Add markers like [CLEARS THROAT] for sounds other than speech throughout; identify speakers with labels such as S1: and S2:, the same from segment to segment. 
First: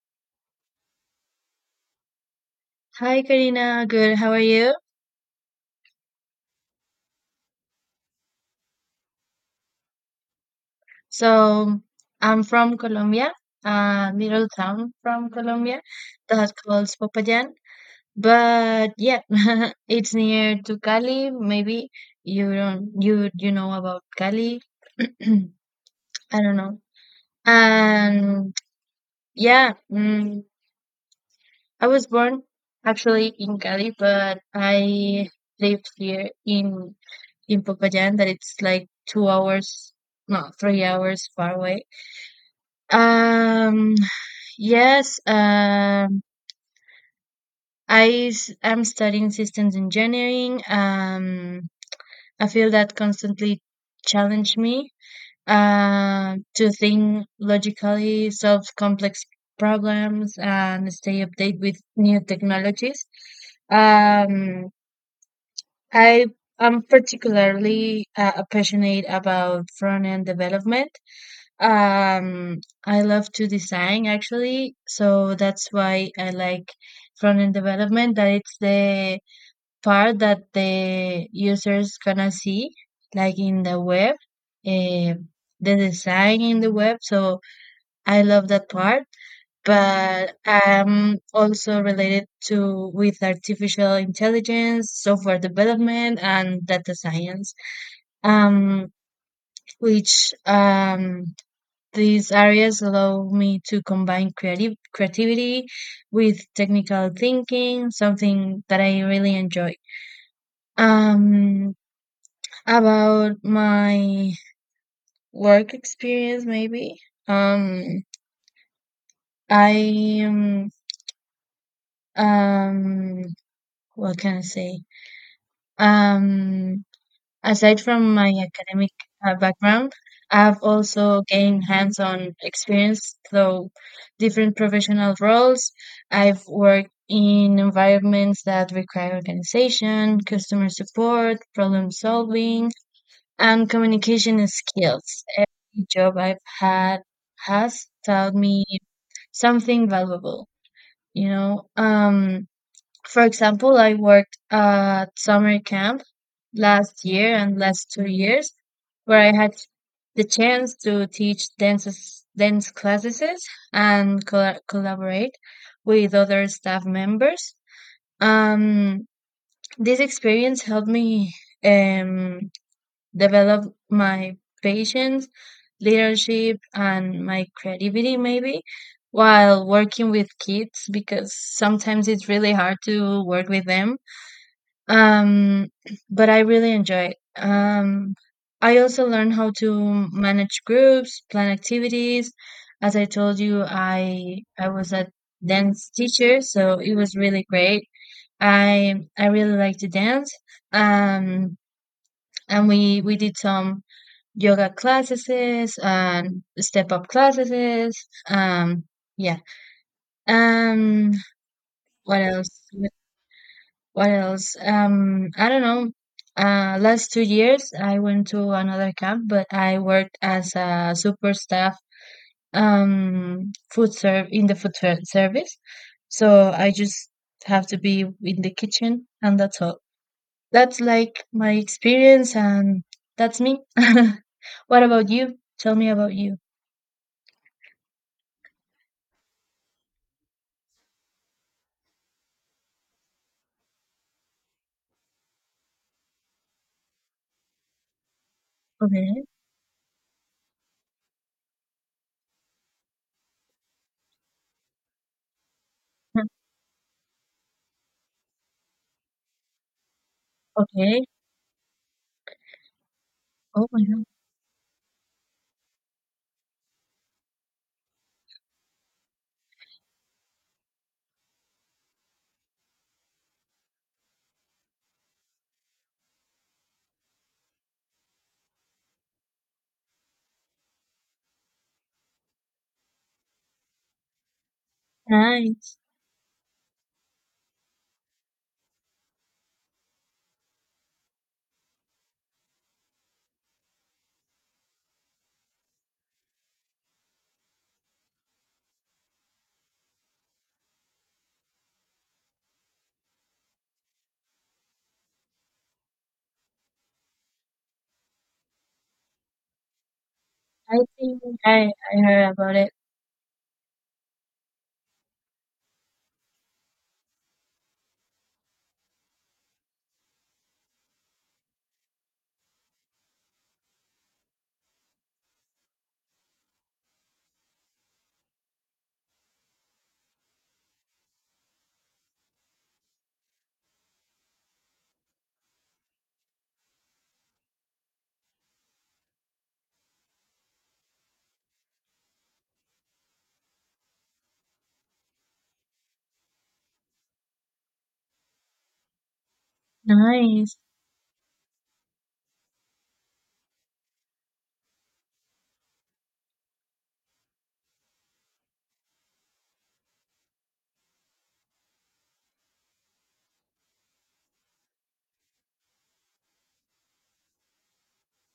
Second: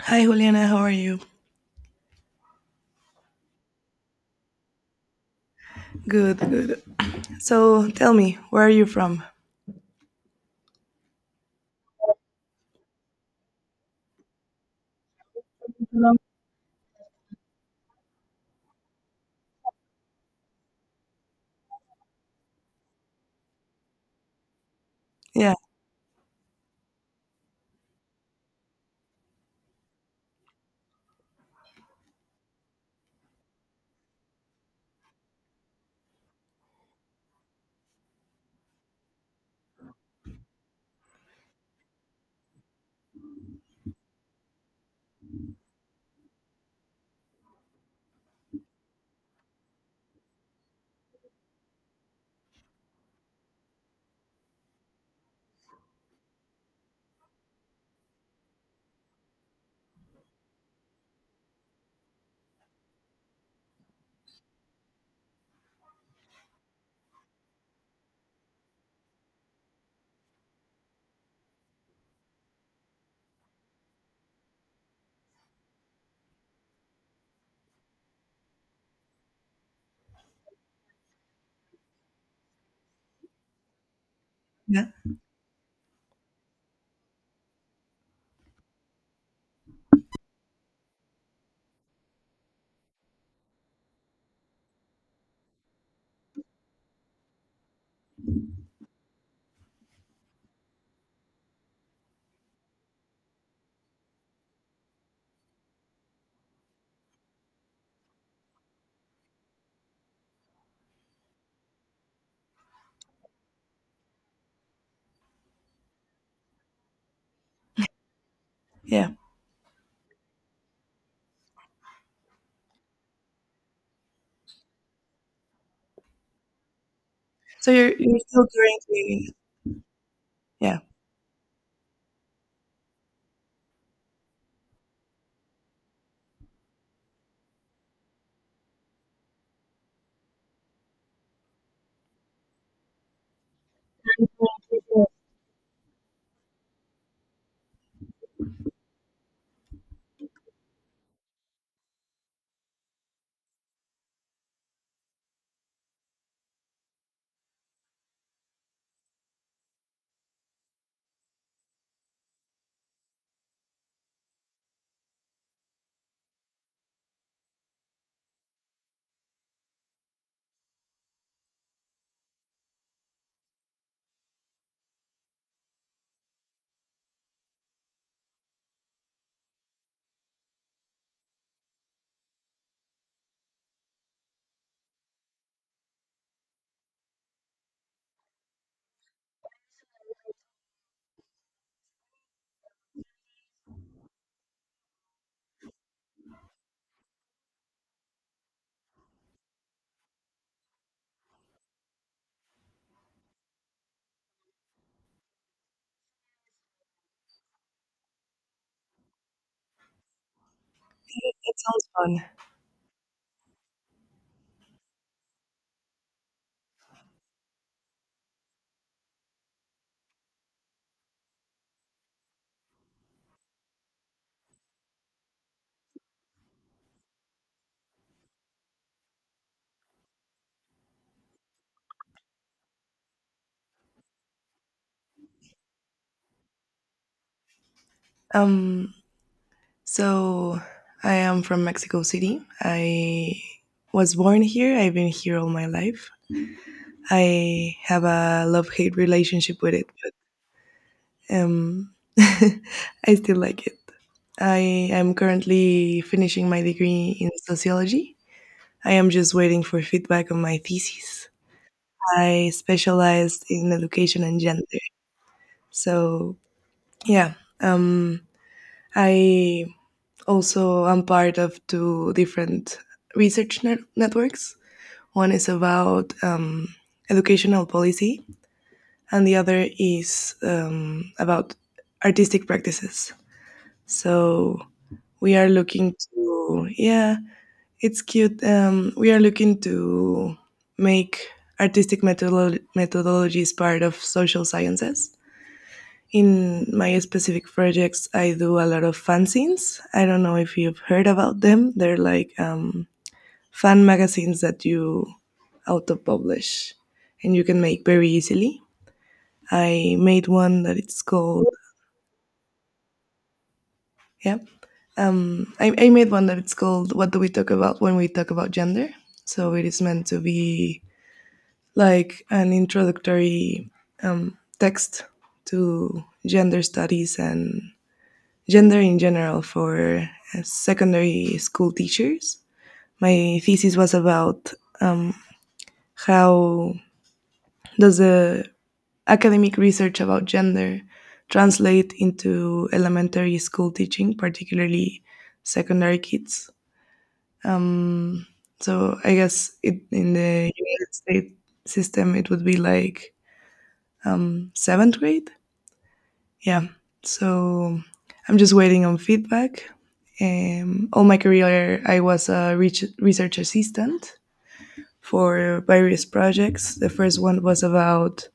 S1: Hi, Juliana. How are you?
S2: Hi, Karina, good. How are you?
S1: Good, good. So tell me, where are you from?
S2: So I'm from Colombia, a little town from Colombia that's called Popayan. But yeah, [LAUGHS] it's near to Cali. Maybe you don't you you know about Cali. [CLEARS THROAT]
S1: Yeah,
S2: I don't know. And yeah, I was born actually in Cali, but I lived here in Popayan, that it's like 2 hours, no, 3 hours far away. Um, yes, am studying systems engineering, a field that constantly challenge me to think logically, solve complex problems, and stay updated with new technologies. Um, I am particularly passionate about front-end development. Um, I love to design actually, so that's why I like front end development, that it's the part that the user's gonna see, like in the web,
S1: yeah,
S2: eh, the design in the web. So I love that part, but I'm also related to with artificial intelligence, software development, and data science, um, which these areas allow me to combine creative creativity with technical thinking, something that I really enjoy. Um, about my work experience, maybe. Um,
S1: yeah.
S2: I, um, what can I say? Um,
S1: So
S2: Aside
S1: you're
S2: from my
S1: still
S2: academic
S1: currently
S2: background, I have
S1: yeah.
S2: also gained hands on experience through different professional roles. I've worked in environments that require organization, customer support, problem solving, and communication skills. Every job I've had has taught me something valuable, you know. Um, for example, I worked at summer camp last year and last 2 years, where I had the chance to teach dances, dance classes, and collaborate with other staff members. Um, this experience helped me um, develop my patience, leadership, and my creativity, maybe, while working with kids, because sometimes it's really hard to work with them, um but I really enjoy it. I also learn how to manage groups, plan activities. As I told you, I was a dance teacher, so it was really great. I really like to dance. um and we did some yoga classes and step up classes. Yeah. um
S1: It sounds
S2: what
S1: fun.
S2: else? What else? I don't know. Last 2 years, I went to another camp, but I worked as a super staff, food serve in the food service. So I just have to be in the kitchen, and that's all. That's like my experience, and that's me. [LAUGHS] What about you? Tell me about you.
S1: Um. So I am from Mexico City. I was born here. I've been here all my life. I have a love-hate
S2: Okay.
S1: relationship with it, but um, [LAUGHS] I still like it. I am currently finishing my degree in sociology. I am just waiting for feedback on my
S2: Okay.
S1: thesis. I specialized
S2: Oh
S1: in
S2: my God.
S1: education and gender. So yeah, um, I also am part of two different networks. One is about educational policy, and the other is about artistic practices. So we are
S2: Nice.
S1: looking to yeah, it's cute. We are looking to make methodologies part of social sciences. In my specific projects, I do a lot of fanzines. I don't know if you've heard about them. They're like fan magazines that you auto publish and you can make very easily. I made one that
S2: I
S1: it's
S2: think
S1: called,
S2: I heard about it.
S1: yeah. I made one that it's called What Do We Talk About When We Talk About Gender? So it is meant to be like an introductory text to gender studies and gender in general for secondary school teachers. My thesis was about um, how does the academic research about gender translate into elementary school teaching, particularly secondary kids. Um, so I guess it, in the
S2: Nice.
S1: United States system, it would be like seventh grade. Yeah, so I'm just waiting on feedback. Um, all my career I was a research assistant for various projects. The first one was about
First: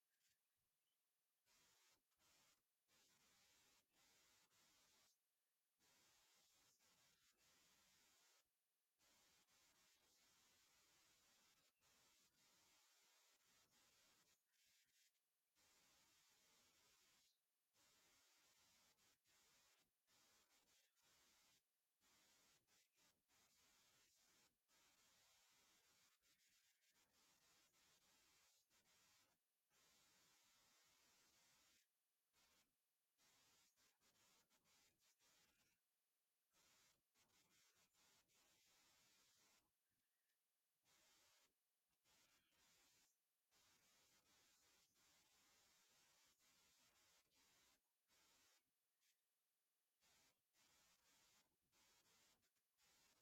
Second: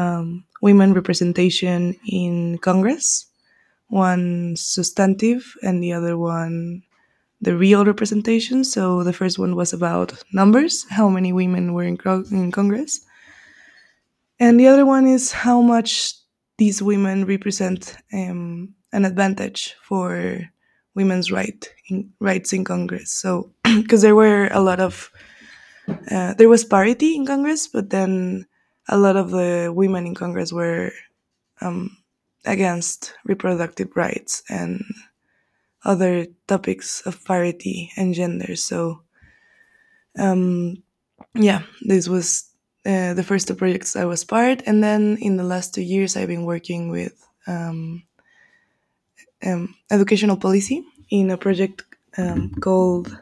S1: women representation in Congress, one substantive and the other one the real representation. So the first one was about numbers, how many women were in Congress. And the other one is how much these women represent an advantage for rights in Congress. So, because [CLEARS THROAT] there were a lot of there was parity in Congress, but then a lot of the women in Congress were um, against reproductive rights and other topics of parity and gender. So um, yeah, this was the first two projects I was part, and then in the last 2 years I've been working with um, educational policy in a project called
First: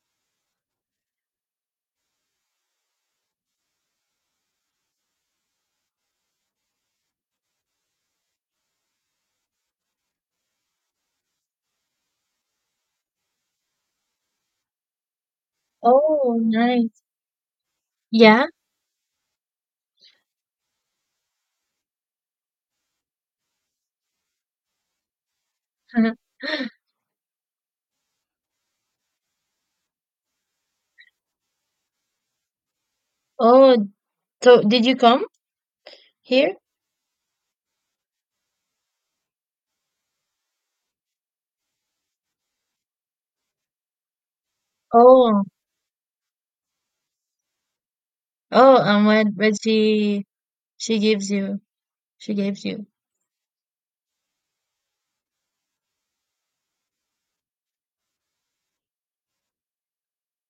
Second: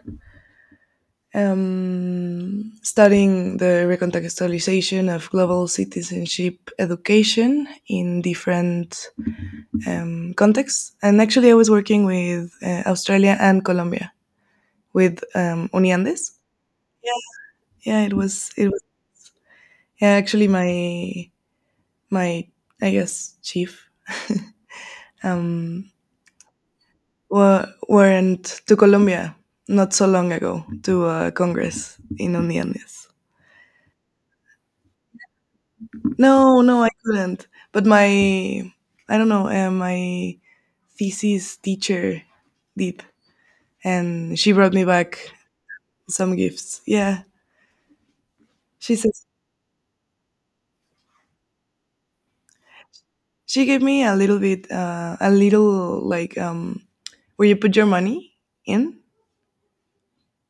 S1: studying the recontextualization of global citizenship education in different contexts. And actually, I was working with Australia and Colombia with Uniandes.
S2: Oh, nice.
S1: Yeah, yeah, it
S2: Yeah.
S1: was it was yeah, actually my I guess chief [LAUGHS] um,
S2: [LAUGHS]
S1: were, went to Colombia not so long ago to a congress in Uniones.
S2: Oh, so did you come here?
S1: No, no, I couldn't. But my I don't know my thesis teacher did, and she brought me back
S2: Oh,
S1: some gifts. Yeah,
S2: oh,
S1: she
S2: and
S1: says
S2: what she gives you? She gives you.
S1: she gave me a little bit a little like where you put your money in.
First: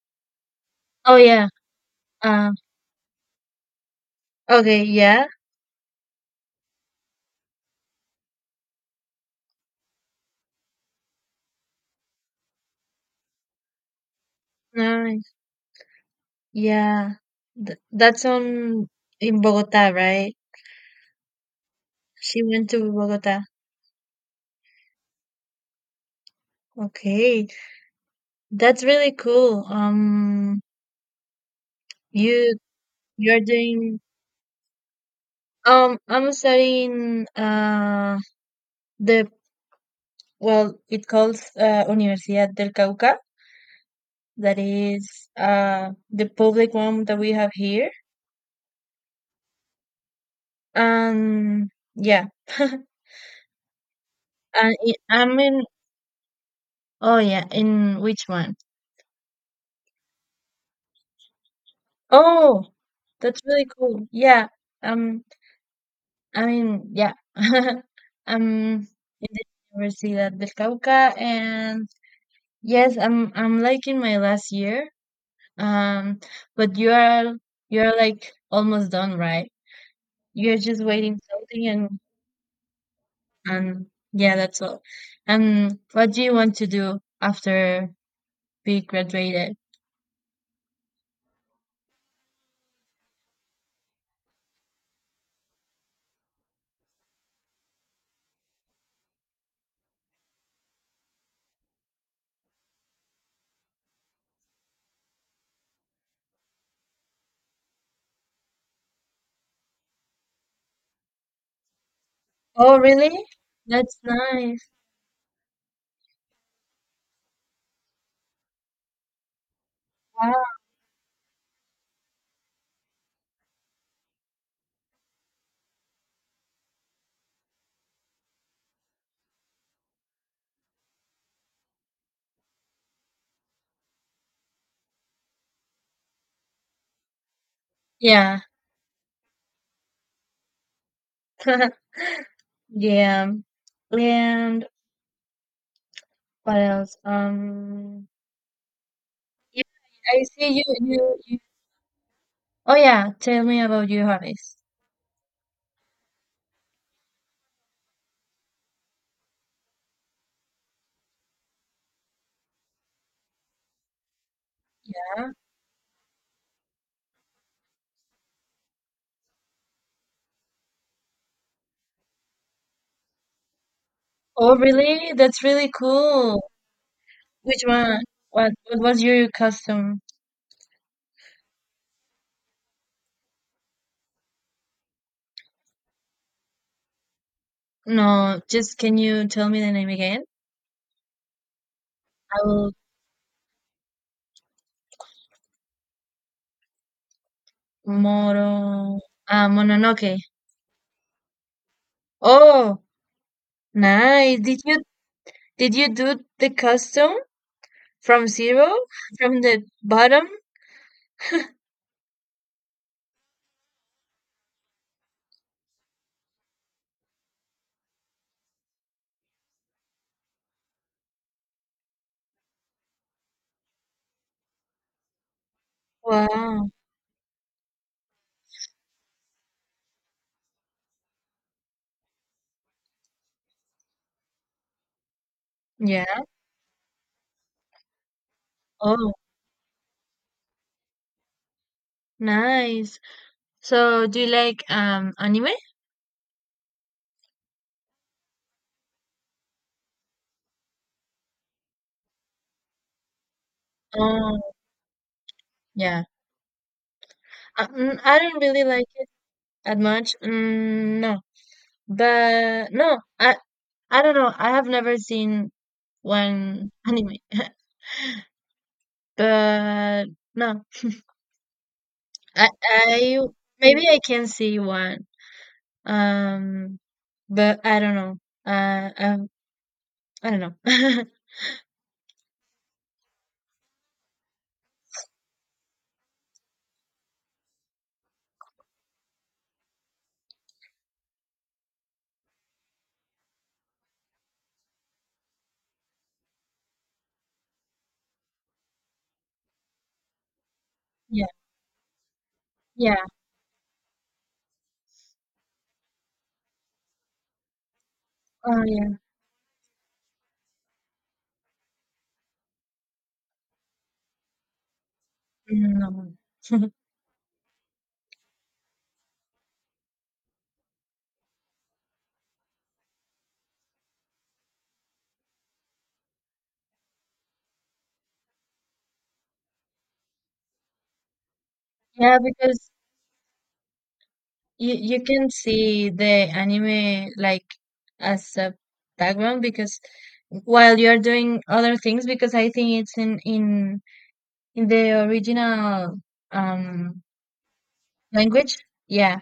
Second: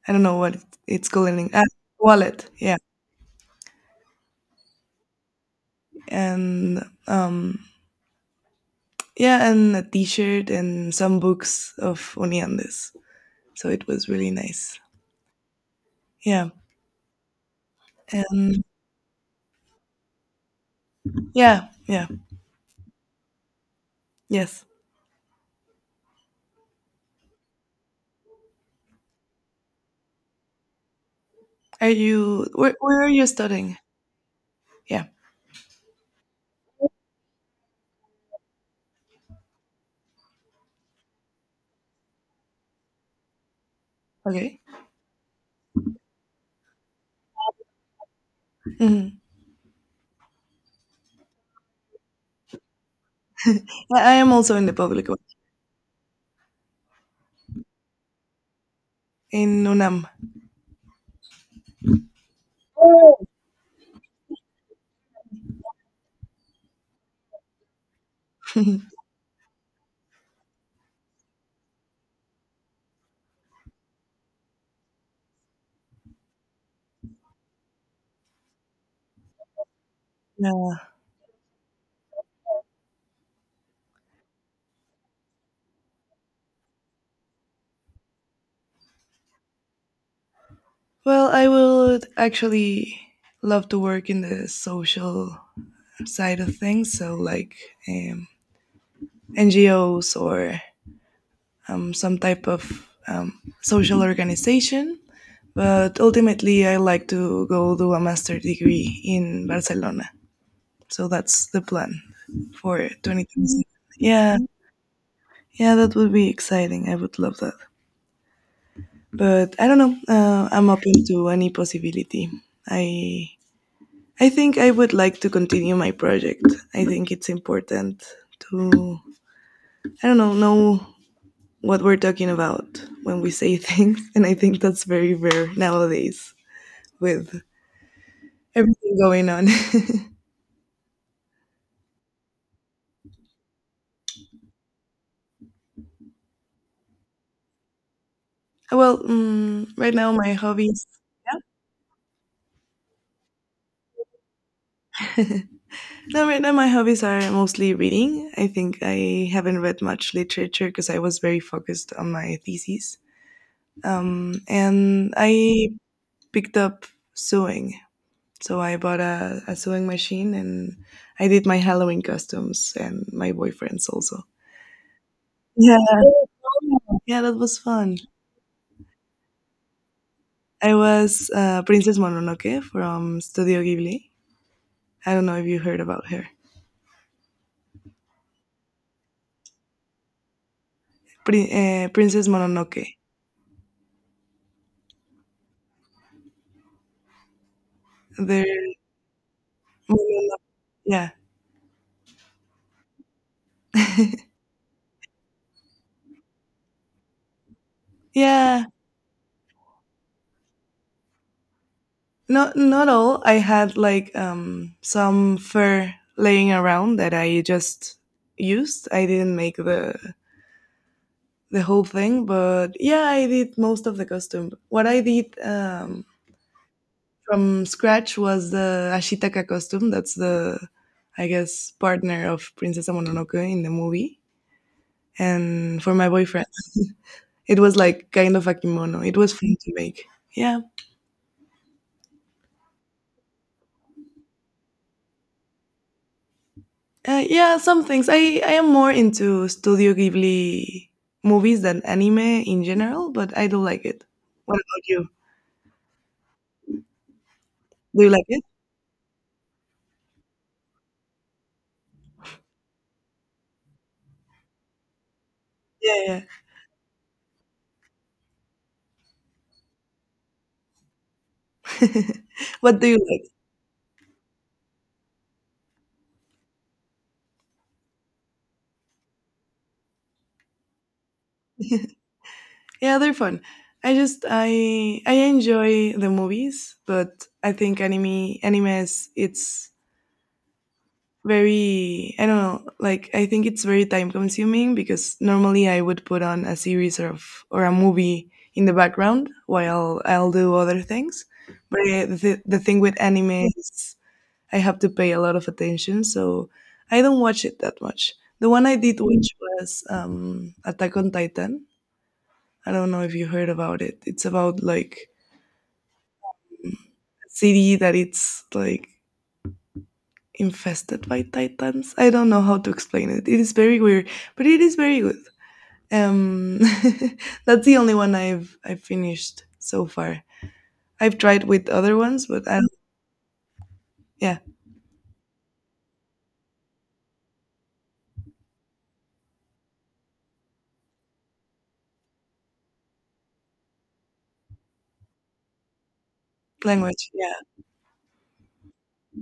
S1: I don't know what it's
S2: Oh
S1: called in
S2: yeah.
S1: Wallet.
S2: Uh,
S1: Yeah,
S2: okay. Yeah.
S1: and yeah, and a T-shirt and some books of Oniandes. So it was really nice.
S2: Nice.
S1: Yeah,
S2: Yeah. Th That's
S1: and
S2: on in Bogota, right?
S1: yeah, yeah,
S2: She went to Bogota.
S1: yes.
S2: Okay, that's really cool.
S1: Are you
S2: You
S1: where? Where are you
S2: you're
S1: studying?
S2: doing.
S1: Yeah.
S2: I'm studying. The, well, it calls Universidad del Cauca, that
S1: Okay.
S2: is the public one that we have here.
S1: Mhm.
S2: And yeah, [LAUGHS]
S1: I am also in the
S2: and
S1: public one
S2: I'm in... oh yeah, in which one?
S1: in UNAM.
S2: Oh, that's really cool, yeah. um I mean, yeah, [LAUGHS] I'm
S1: [LAUGHS]
S2: in the Universidad del Cauca, and yes, I'm like in my last year. um but you're like almost done, right? You're
S1: yeah.
S2: just waiting something, and yeah, that's all. And what do you want to do after we graduated?
S1: Well, I would actually love to work in the social side of things, so like um, NGOs or some type of social organization. But ultimately, I like to go do a master degree in Barcelona. So that's the plan
S2: Oh,
S1: for
S2: really?
S1: 2026.
S2: That's
S1: Yeah,
S2: nice.
S1: yeah, that would be exciting. I would love that. But I don't know.
S2: Wow.
S1: I'm open to any possibility. I I think I would like to continue my project. I think it's important to I don't know what we're talking about when we say [LAUGHS] things. And I think that's very rare nowadays with
S2: Yeah.
S1: everything going on.
S2: [LAUGHS] Yeah. And what else?
S1: [LAUGHS] well,
S2: Yeah,
S1: right now
S2: I
S1: my
S2: see you,
S1: hobbies.
S2: you, you. Oh yeah, tell me about your hobbies.
S1: No, right now my hobbies are mostly reading. I think I haven't read much literature because I was very focused on my thesis. And I picked up sewing. So I bought a sewing machine and I did my Halloween costumes and my boyfriend's also.
S2: Oh really? That's really
S1: Yeah,
S2: cool.
S1: yeah, that was
S2: Which
S1: fun.
S2: one? What was your custom?
S1: I was Princess Mononoke from Studio Ghibli. I don't know if you heard about her.
S2: No, just can you tell me the name again?
S1: Princess
S2: I will...
S1: Mononoke.
S2: Moro,
S1: They're,
S2: Mononoke.
S1: Monono- yeah,
S2: Oh, nice. Did you do the custom from
S1: yeah.
S2: zero, from the bottom?
S1: Not not all. I had like some fur laying around that I just used. I didn't make the whole thing, but yeah, I did most of the costume. What I did
S2: Wow.
S1: from scratch was the Ashitaka costume. That's the, I guess, partner of Princess Mononoke in the movie. And for my
S2: Yeah.
S1: boyfriend, it was like kind of a kimono.
S2: Oh,
S1: It was fun to make. Yeah.
S2: nice. So, do you like anime?
S1: Yeah, some things. I am more into Studio Ghibli movies than anime in general, but I do like it.
S2: Oh,
S1: What about you?
S2: yeah.
S1: Do you
S2: I
S1: like
S2: don't
S1: it?
S2: really like it that much. No, but no, I don't know. I have never seen
S1: Yeah,
S2: one anime, [LAUGHS] but no,
S1: yeah. [LAUGHS] what do you
S2: I
S1: like?
S2: maybe I can see one. Um, but I don't know. Uh, I I don't know. [LAUGHS]
S1: Yeah, they're fun. I just I enjoy the movies, but I think anime is it's very I don't know, like I think it's very time consuming because normally I would put on a series or a movie in the background while I'll do other things.
S2: Yeah,
S1: But the thing
S2: yeah.
S1: with anime is I have to pay a lot of attention, so I don't watch it that much. The
S2: Oh,
S1: one I
S2: yeah.
S1: did watch was Attack on Titan, I don't know if you heard about it. It's about like
S2: No.
S1: a city that it's like infested by titans. I don't know how to explain it. It is very weird, but it is very good. Um, [LAUGHS] that's the only one I've finished so far. I've tried with other
S2: Yeah,
S1: ones, but I
S2: because
S1: yeah,
S2: you can see the anime like as a background, because while you are doing other things, because I think it's in the original um
S1: language. Yeah,
S2: language. Yeah.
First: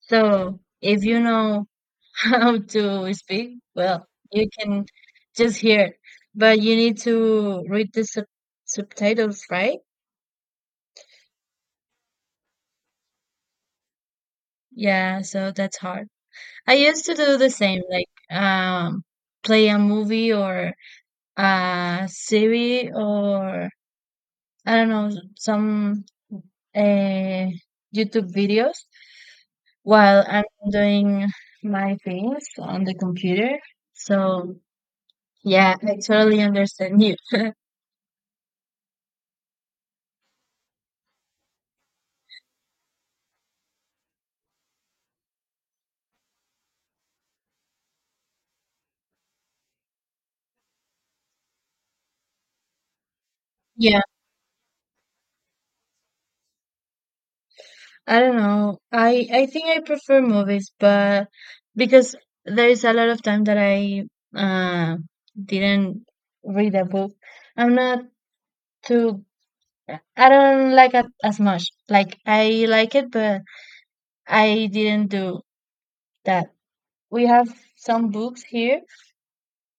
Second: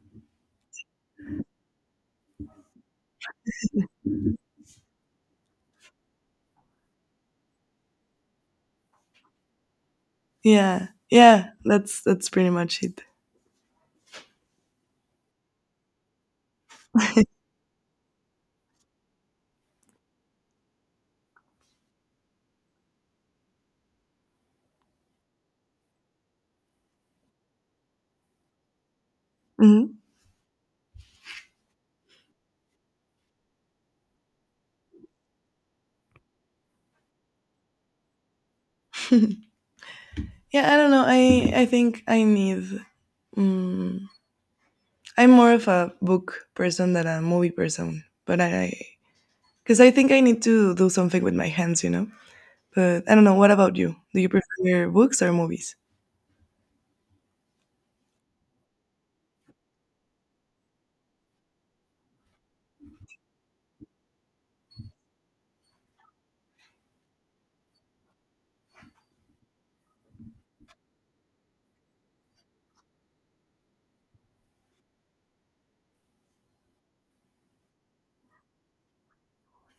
S2: So if you know [LAUGHS] how to speak, well, you can just hear it. But you need to read the subtitles, right?
S1: yeah. That's pretty much it.
S2: Yeah, so that's hard. I used to do the same, like play a movie or a series or, I don't know, some uh, YouTube videos
S1: Hmm.
S2: while I'm doing my things on the computer. So yeah, I totally understand you.
S1: Yeah, I don't know. I think I need. Mm, I'm more of a book person than a movie person, but I because I think I need to do something with my hands, you know? But I don't know. What about you?
S2: Yeah,
S1: Do you prefer books or movies?
S2: I don't know. I think I prefer movies, but because there is a lot of time that I uh, didn't read a book, I'm not too... I don't like it as much. Like, I like it, but I didn't do that. We have some books here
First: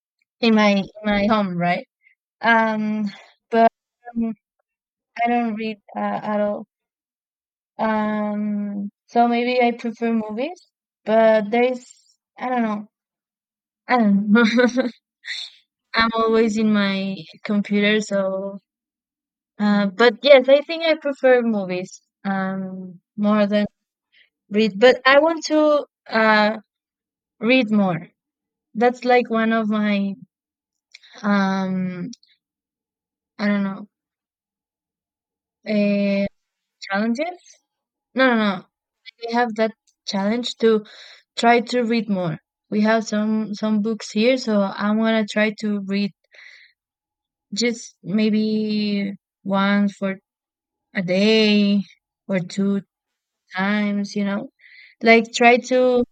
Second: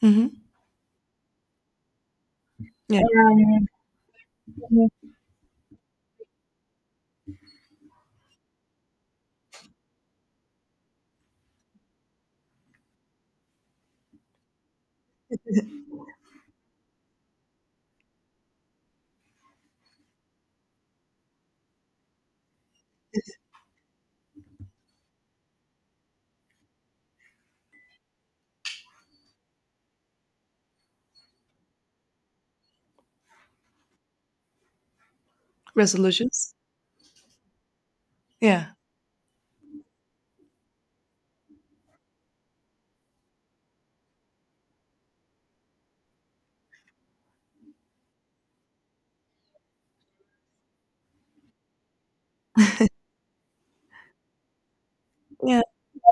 S1: Hmm.
S2: in my home, right?
S1: Yeah.
S2: Um, but um, I don't read at all. So maybe I prefer movies, but there is... I don't know. I don't know. [LAUGHS] I'm always in my computer, so but yes, I think I prefer movies more than read. But I want to read more. That's like one of my... um I don't know, uh,
S1: Resolutions?
S2: challenges. No, no, no.
S1: Yeah.
S2: We have that challenge to try to read more. We have some books here, so I wanna try to read, just maybe once for a day or two times. You know, like try
S1: Yeah.
S2: to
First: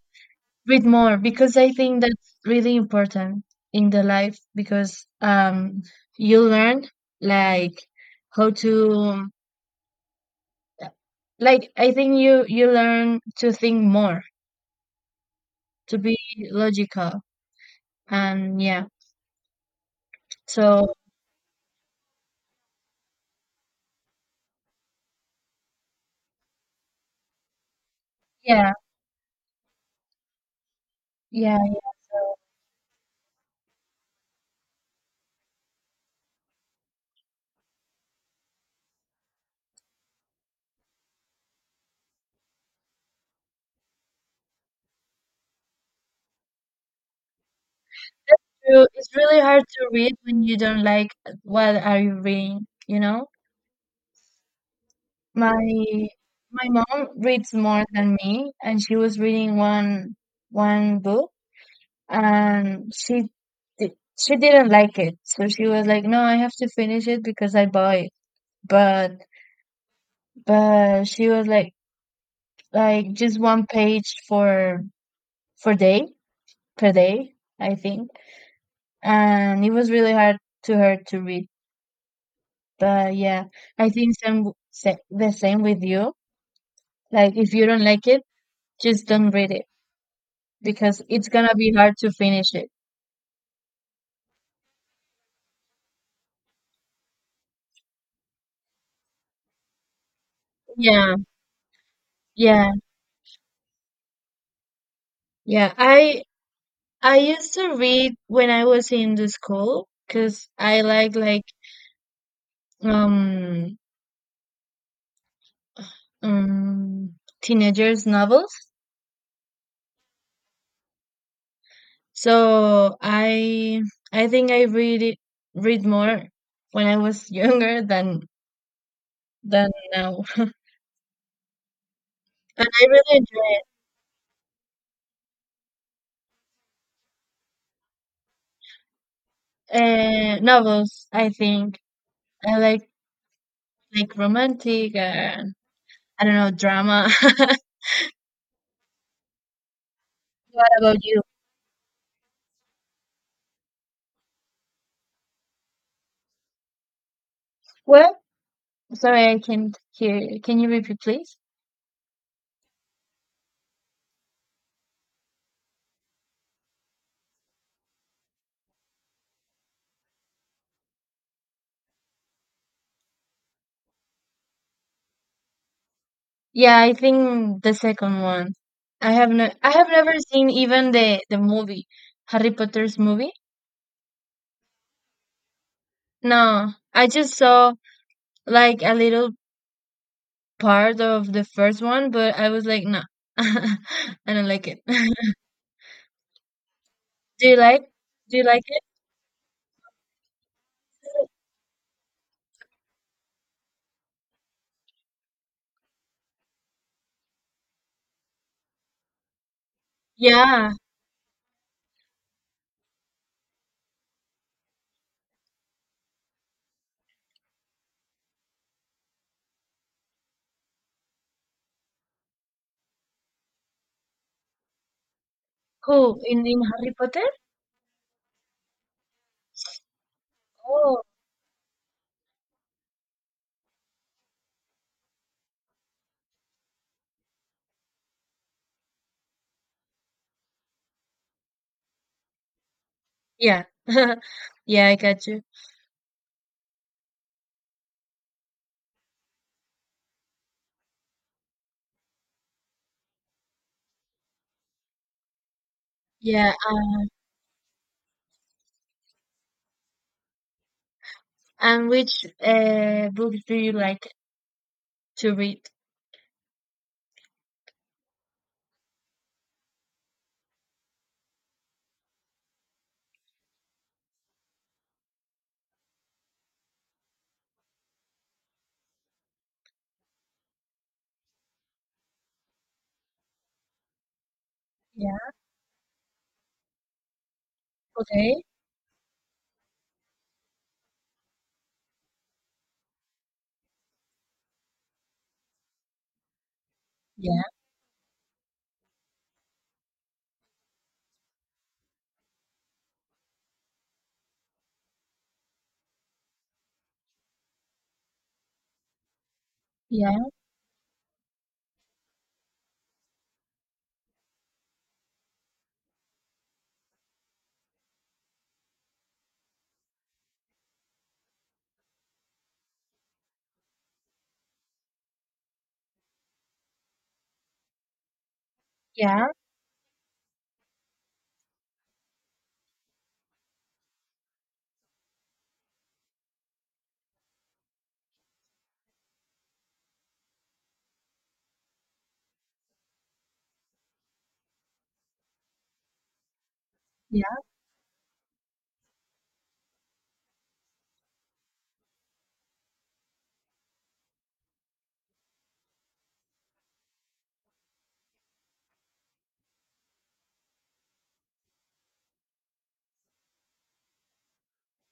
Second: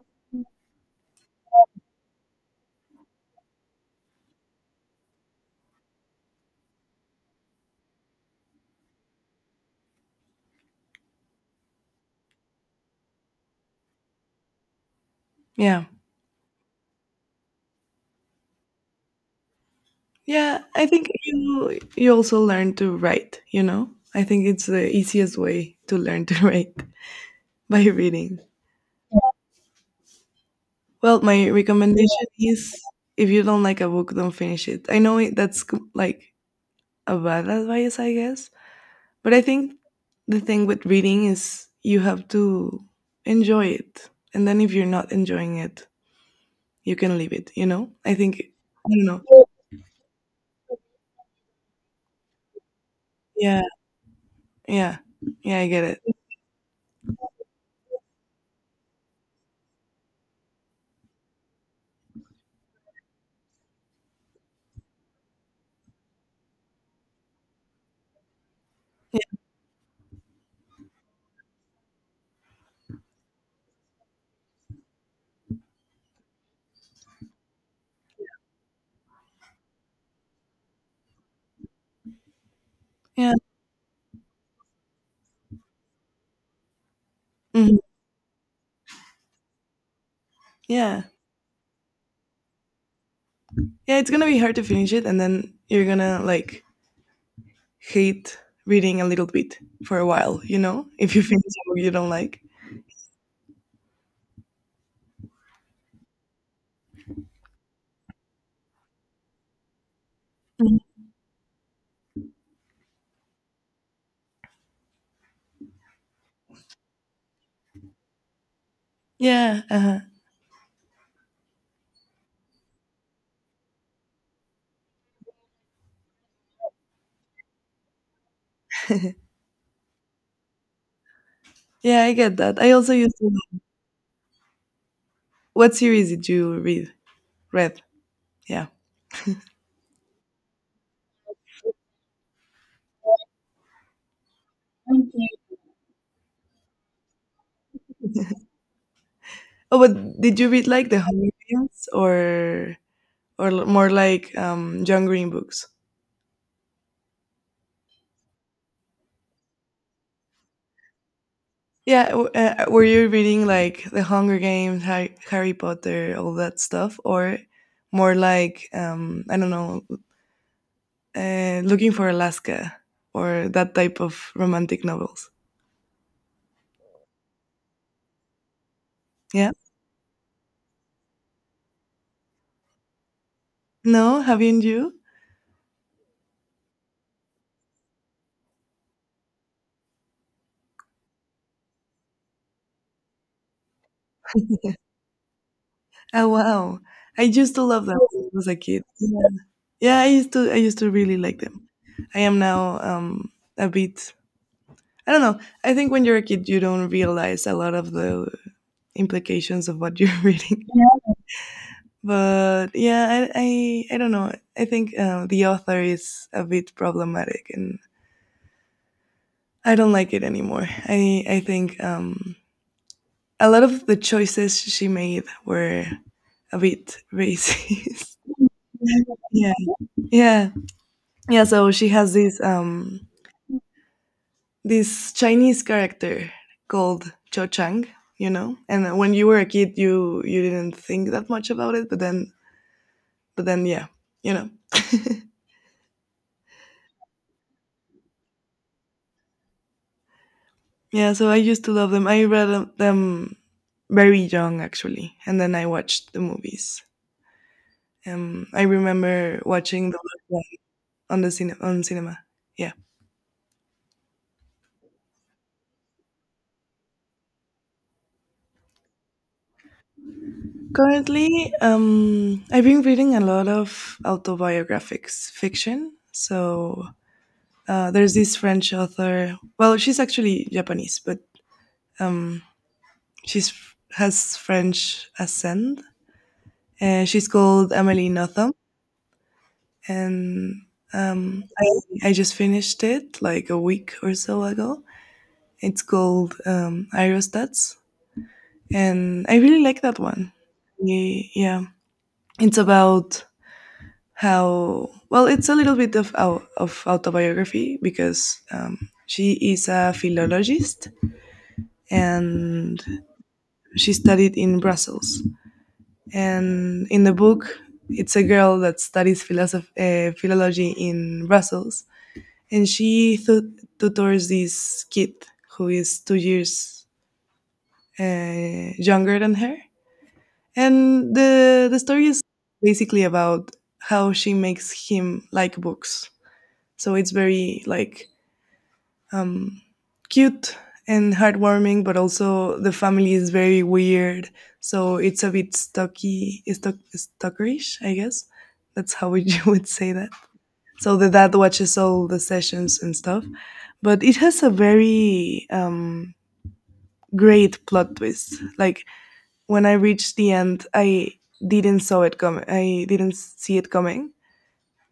S2: read more, because I think that's really important in the life, because you learn, like, how to, like, I think you learn to think more,
S1: Yeah.
S2: to be logical. And yeah,
S1: Yeah. I
S2: so
S1: think you also learn to write, you know? I think it's the easiest way to learn to [LAUGHS] write by reading.
S2: yeah,
S1: Well, my
S2: yeah.
S1: recommendation is if you don't like a book, don't finish it. I know it, that's like a bad advice, I guess, but I think the thing with reading is you have to enjoy it. And then if you're not enjoying it, you can leave it, you know? I think, I don't
S2: It's really
S1: know.
S2: hard to read when you don't like what are you reading.
S1: Yeah, yeah, yeah,
S2: my
S1: I get it.
S2: my mom reads more than me, and she was reading one book, and she didn't like it. So she was like, "No, I have to finish it because I bought it." But
S1: Yeah,
S2: but she was like just one page for day per day, I think, and it was really hard to her to read. But
S1: yeah,
S2: yeah, I think the same with you. Like, if you
S1: mhm,
S2: don't like it, just don't read it, because
S1: yeah.
S2: it's gonna be hard to finish it.
S1: Yeah, it's gonna be hard to finish it, and then you're gonna like hate reading a little bit for a while, you know? If
S2: Yeah,
S1: you finish a book you don't like.
S2: yeah, yeah. I used to read when I was in the school, because
S1: Mhm.
S2: I like um um teenagers novels.
S1: Yeah, uh-huh.
S2: So I think I read more when I was [LAUGHS] younger than now. [LAUGHS]
S1: Yeah, I get that.
S2: And
S1: I
S2: I
S1: also used
S2: really
S1: to. What series did you read? Read, yeah.
S2: enjoy novels. I think I like romantic.
S1: [LAUGHS]
S2: I don't know, drama. [LAUGHS] What
S1: Oh, but did you read like the
S2: about you?
S1: Hollywoodians or more like John Green books?
S2: Well, sorry, I can't hear. Can you repeat, please?
S1: Yeah, were you reading like The Hunger Games, Harry Potter, all that stuff, or more like I don't know, Looking for Alaska or that type of romantic novels?
S2: Yeah, I think the second one.
S1: Yeah,
S2: I have never seen even the movie, Harry Potter's movie.
S1: no, haven't you?
S2: No, I just saw like a little part of the first one, but I was like, no, [LAUGHS] I don't like it. [LAUGHS]
S1: Oh wow, I
S2: Do
S1: used
S2: you
S1: to love
S2: like?
S1: them when I
S2: Do you
S1: was a
S2: like
S1: kid.
S2: it?
S1: Yeah, yeah I used to really like them. I am now a bit I don't know. I think when you're a kid, you don't realize a lot of the implications of what you're [LAUGHS] reading.
S2: Yeah,
S1: But yeah, I don't know. I think the author is a bit problematic, and I don't like it anymore. I think a lot of the choices she made were
S2: cool. In
S1: a
S2: in Harry
S1: bit
S2: Potter?
S1: racist. [LAUGHS] yeah, yeah,
S2: Oh,
S1: yeah. So she has this this Chinese character called Cho Chang, you know. And when you were a kid, you didn't think that much about it, but then
S2: yeah,
S1: yeah,
S2: [LAUGHS]
S1: you know.
S2: yeah, I
S1: [LAUGHS]
S2: got you.
S1: yeah, so I used to love them. I read them very young actually, and then I watched the
S2: Yeah,
S1: movies. I remember watching the Last One on
S2: and
S1: cinema.
S2: which
S1: Yeah.
S2: books do you like to read?
S1: Currently, I've been reading a lot of autobiographics fiction. So there's this French author. Well, she's actually Japanese, but um, she's has French
S2: Yeah.
S1: ascent, and she's called Amélie
S2: Okay.
S1: Nothomb. And I just finished it like a week or so ago. It's called
S2: Yeah.
S1: Aerostats, and I really like that one. Yeah, it's about how well it's a little bit of autobiography because she is a
S2: Yeah.
S1: philologist and she studied in Brussels. And in the book, it's a girl that studies philology in Brussels, and she tutors this kid who is 2 years younger
S2: Yeah.
S1: than her. And the story is basically about how she makes him like books. So it's very like um, cute and heartwarming, but also the family is very weird, so it's a bit
S2: Yeah.
S1: stalkerish, I guess. That's how [LAUGHS] would say that. So the dad watches all the sessions and stuff, but it has a very great plot twist. Like when I reached the end, I didn't saw it coming. I didn't see it coming,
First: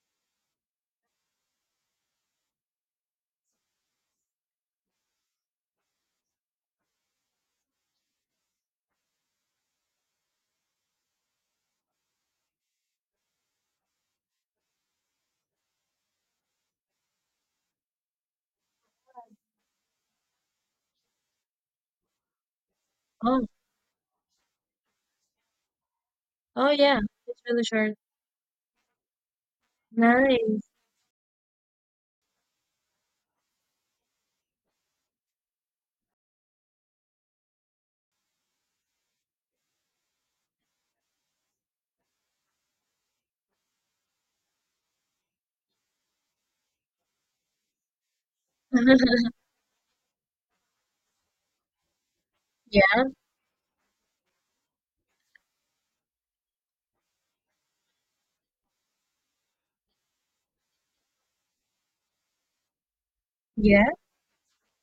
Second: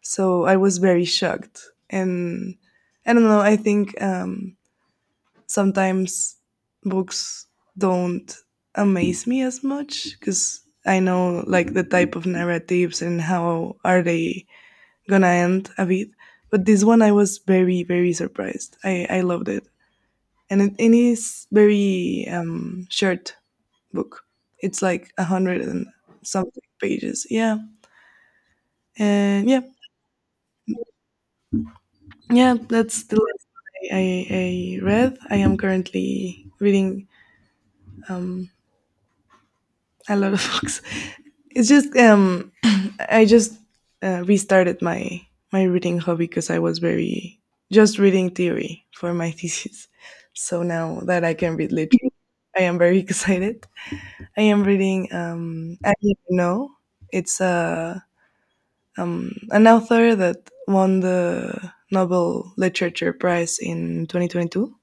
S1: so I was very shocked. And I don't know. I think sometimes books don't amaze me as much because I know like the type of narratives and how are they gonna end a bit. But this one I was very surprised. I loved it, and it is very short
S2: Oh.
S1: book. It's like a hundred and something
S2: Oh yeah,
S1: pages.
S2: it's
S1: Yeah,
S2: really short.
S1: and yeah,
S2: Nice.
S1: yeah. That's the last one I read. I am currently reading um a lot of [LAUGHS] books. It's just I just restarted my reading hobby because I was very just reading theory for my [LAUGHS] thesis. So now that I can read literature, I am
S2: Yeah,
S1: very [LAUGHS] excited. I am reading I Didn't know it's an author that won the Nobel Literature Prize
S2: yeah,
S1: in 2022,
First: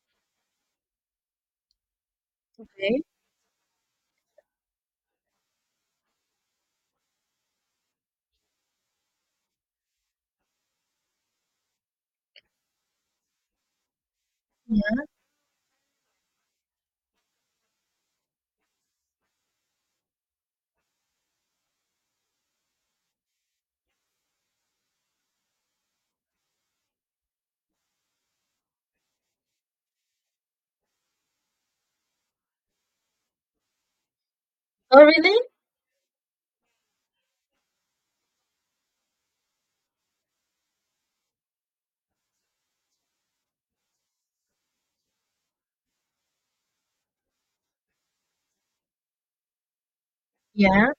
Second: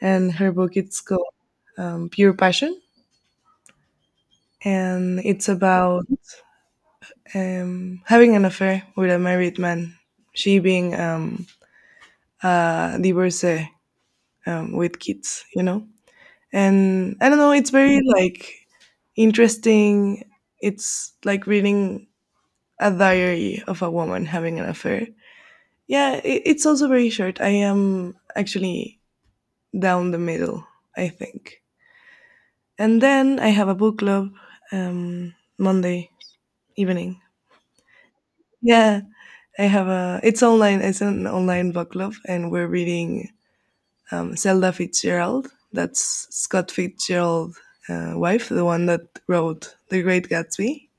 S1: and her book it's called Pure Passion,
S2: okay.
S1: and it's about having an affair with a married man, she being a divorcee with
S2: Yeah.
S1: kids, you know? And I don't know, it's very like interesting. It's like reading a diary of a woman having an affair. Yeah, it's also very short. I am actually down the middle, I think. And then I have a book club
S2: Oh really?
S1: Monday evening. Yeah, I have a. It's online. It's an online book club, and we're reading Zelda Fitzgerald. That's Scott Fitzgerald's wife, the one that wrote The Great Gatsby.
S2: Yeah,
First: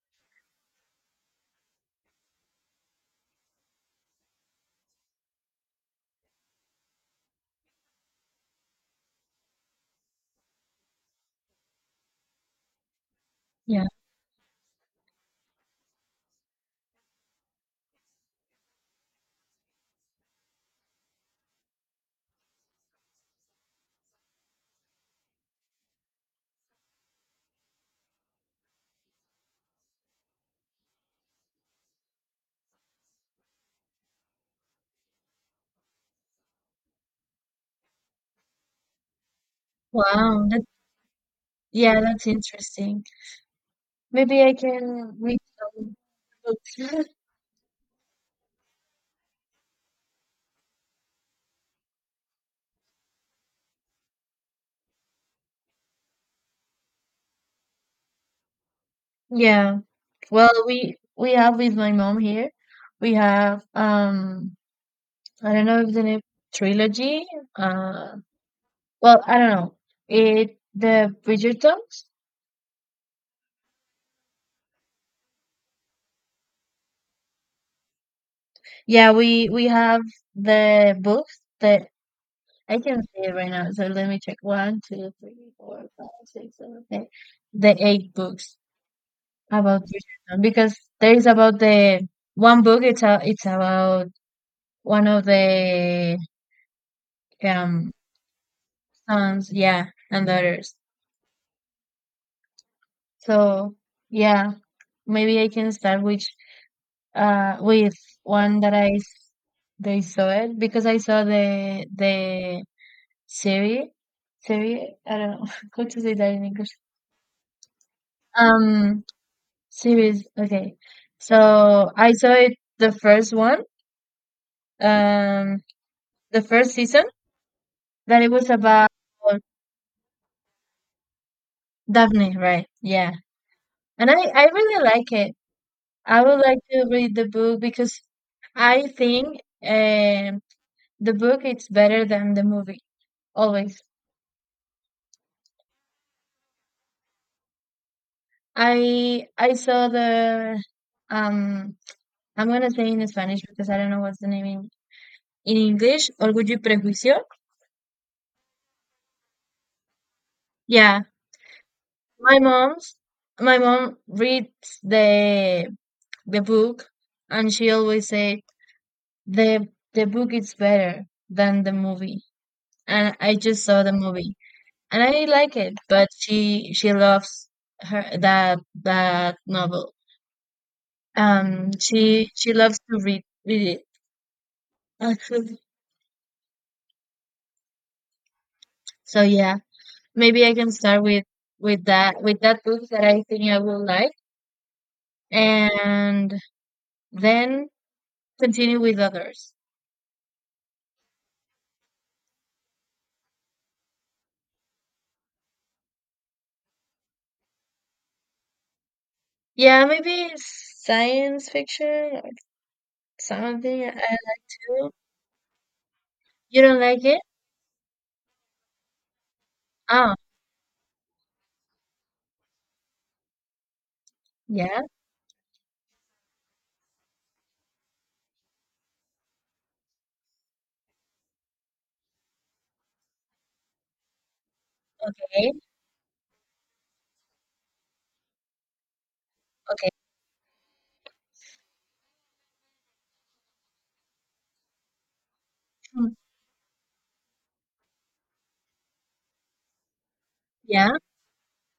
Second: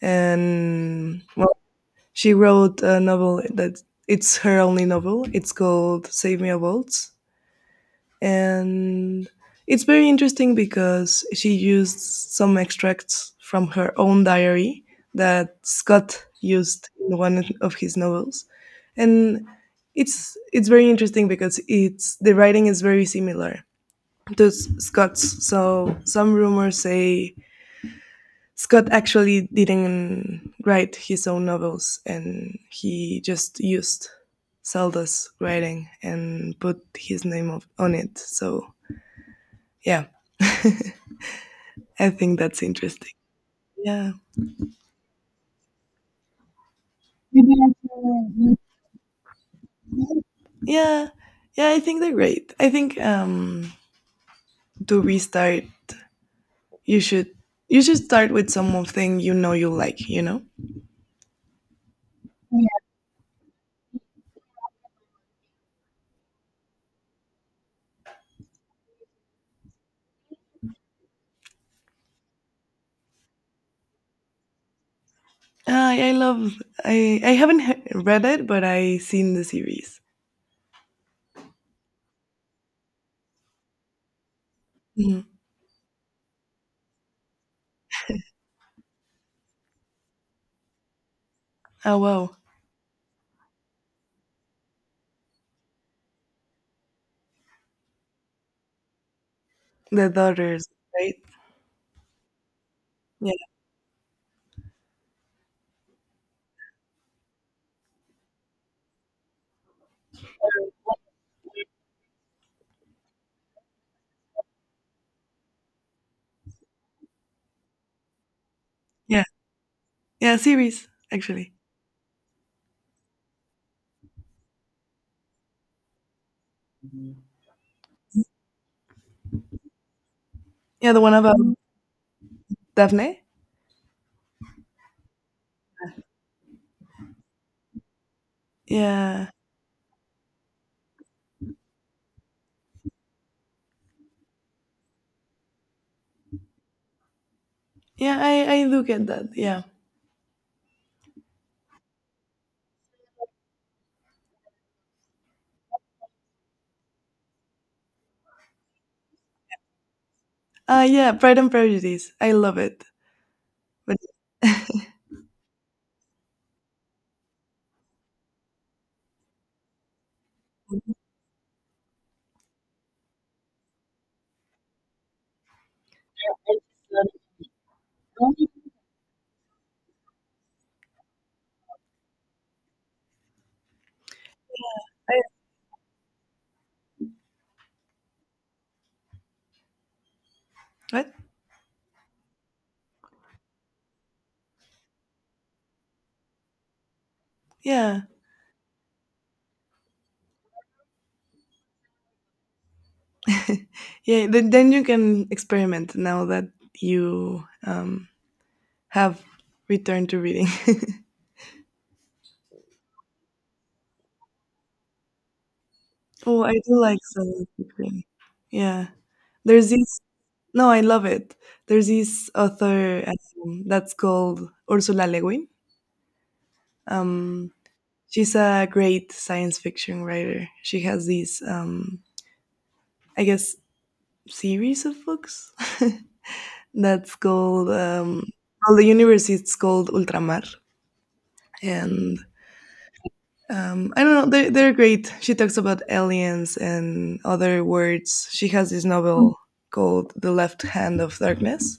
S1: And well, she wrote a novel that it's her only novel. It's called Save Me a Waltz. And it's very interesting because she used some extracts from
S2: yeah.
S1: her own diary that Scott used in one of his novels, and it's very interesting because it's the writing is very similar to Scott's. So some rumors say Scott actually didn't write his own novels, and he just used Zelda's writing and put his name on it. So yeah.
S2: Wow, that
S1: [LAUGHS]
S2: yeah,
S1: I
S2: that's
S1: think that's
S2: interesting.
S1: interesting. Yeah.
S2: Maybe I can read some books. [LAUGHS]
S1: Yeah. Yeah, I think they're great. I think to restart you should you should start with something you know you
S2: Yeah.
S1: like, you know?
S2: Well, we have with my mom here. We have, I don't know if the name, trilogy. Uh, well, I don't know. It, the Bridgertons.
S1: I love I haven't read it, but I
S2: Yeah,
S1: seen the
S2: we
S1: series.
S2: have the books. The I can see it right now. So let me check. One, two,
S1: Mhm.
S2: three, four, five, six, seven, eight. The eight books about Bridgerton, because there is about
S1: Oh
S2: the
S1: wow.
S2: one book. It's about one of the um sons, yeah,
S1: The
S2: and
S1: daughters,
S2: daughters.
S1: right? Yeah.
S2: So yeah, maybe I can start with one that they saw it, because I saw the series series. I don't know [LAUGHS] how to say that in English. Um,
S1: Yeah.
S2: Series.
S1: Yeah,
S2: Okay.
S1: series actually.
S2: So I saw it the first one, um, the first season, that it was about
S1: Yeah, the one about. Mhm.
S2: Daphne, right? Yeah.
S1: Daphne?
S2: And I really like it. I would like to read the book, because I think
S1: Yeah.
S2: um the book it's better than the movie always.
S1: Yeah, I do get that.
S2: I
S1: Yeah.
S2: saw the... um I'm gonna say in Spanish because I don't know what's the name in, English. Orgullo y Prejuicio. Yeah,
S1: Yeah, Pride and Prejudice. I
S2: My
S1: love it.
S2: mom's my
S1: But
S2: mom reads
S1: [LAUGHS]
S2: the book, and she always say the the book is better than the movie. And I just saw the movie and I like it, but she loves her that novel. She loves to read it [LAUGHS]
S1: I
S2: actually. So yeah, maybe I can start
S1: what?
S2: with that book that I think I will like, and then
S1: Yeah,
S2: continue with others.
S1: [LAUGHS] yeah. Then you can experiment now that you have
S2: Yeah,
S1: returned to
S2: maybe
S1: reading. [LAUGHS]
S2: science fiction or something. I don't know.
S1: Oh, I
S2: You
S1: do
S2: don't
S1: like
S2: like it?
S1: Silent Green. Yeah, there's this.
S2: Oh,
S1: No, I love it. There's this author that's called
S2: yeah.
S1: Ursula Le Guin. Um, she's a great science fiction writer. She has these, I guess, series of books
S2: Okay.
S1: [LAUGHS] that's called well, the universe is called
S2: Okay.
S1: Ultramar, and I don't know. They're great. She talks about
S2: Hmm.
S1: aliens and other words. She has this novel called The Left
S2: Yeah.
S1: Hand of Darkness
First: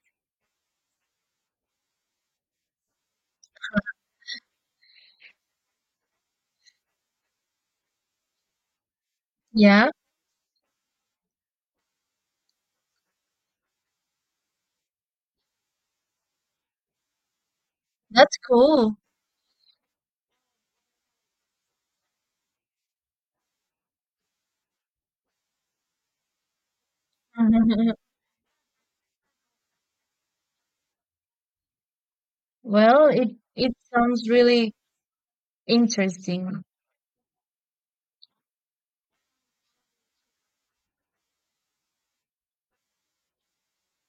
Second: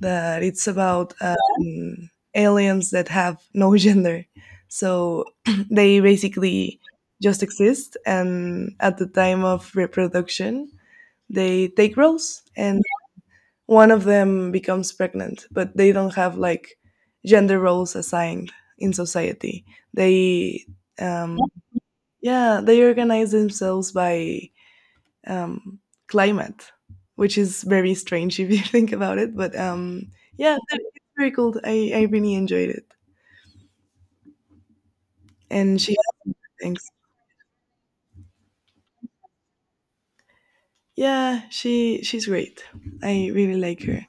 S1: that it's about aliens that have no [LAUGHS] gender. So [CLEARS THROAT] they basically just exist. And at the time of
S2: Yeah.
S1: reproduction, they take roles and one of them becomes pregnant, but they don't have like gender roles
S2: That's
S1: assigned in
S2: cool.
S1: society. They um, yeah, they organize themselves by um, climate, which is very
S2: [LAUGHS]
S1: strange if you [LAUGHS] think about it. But yeah, it's very cool. I really enjoyed it,
S2: Well, it sounds really
S1: and she
S2: interesting.
S1: thanks. Yeah, she's great. I really like her.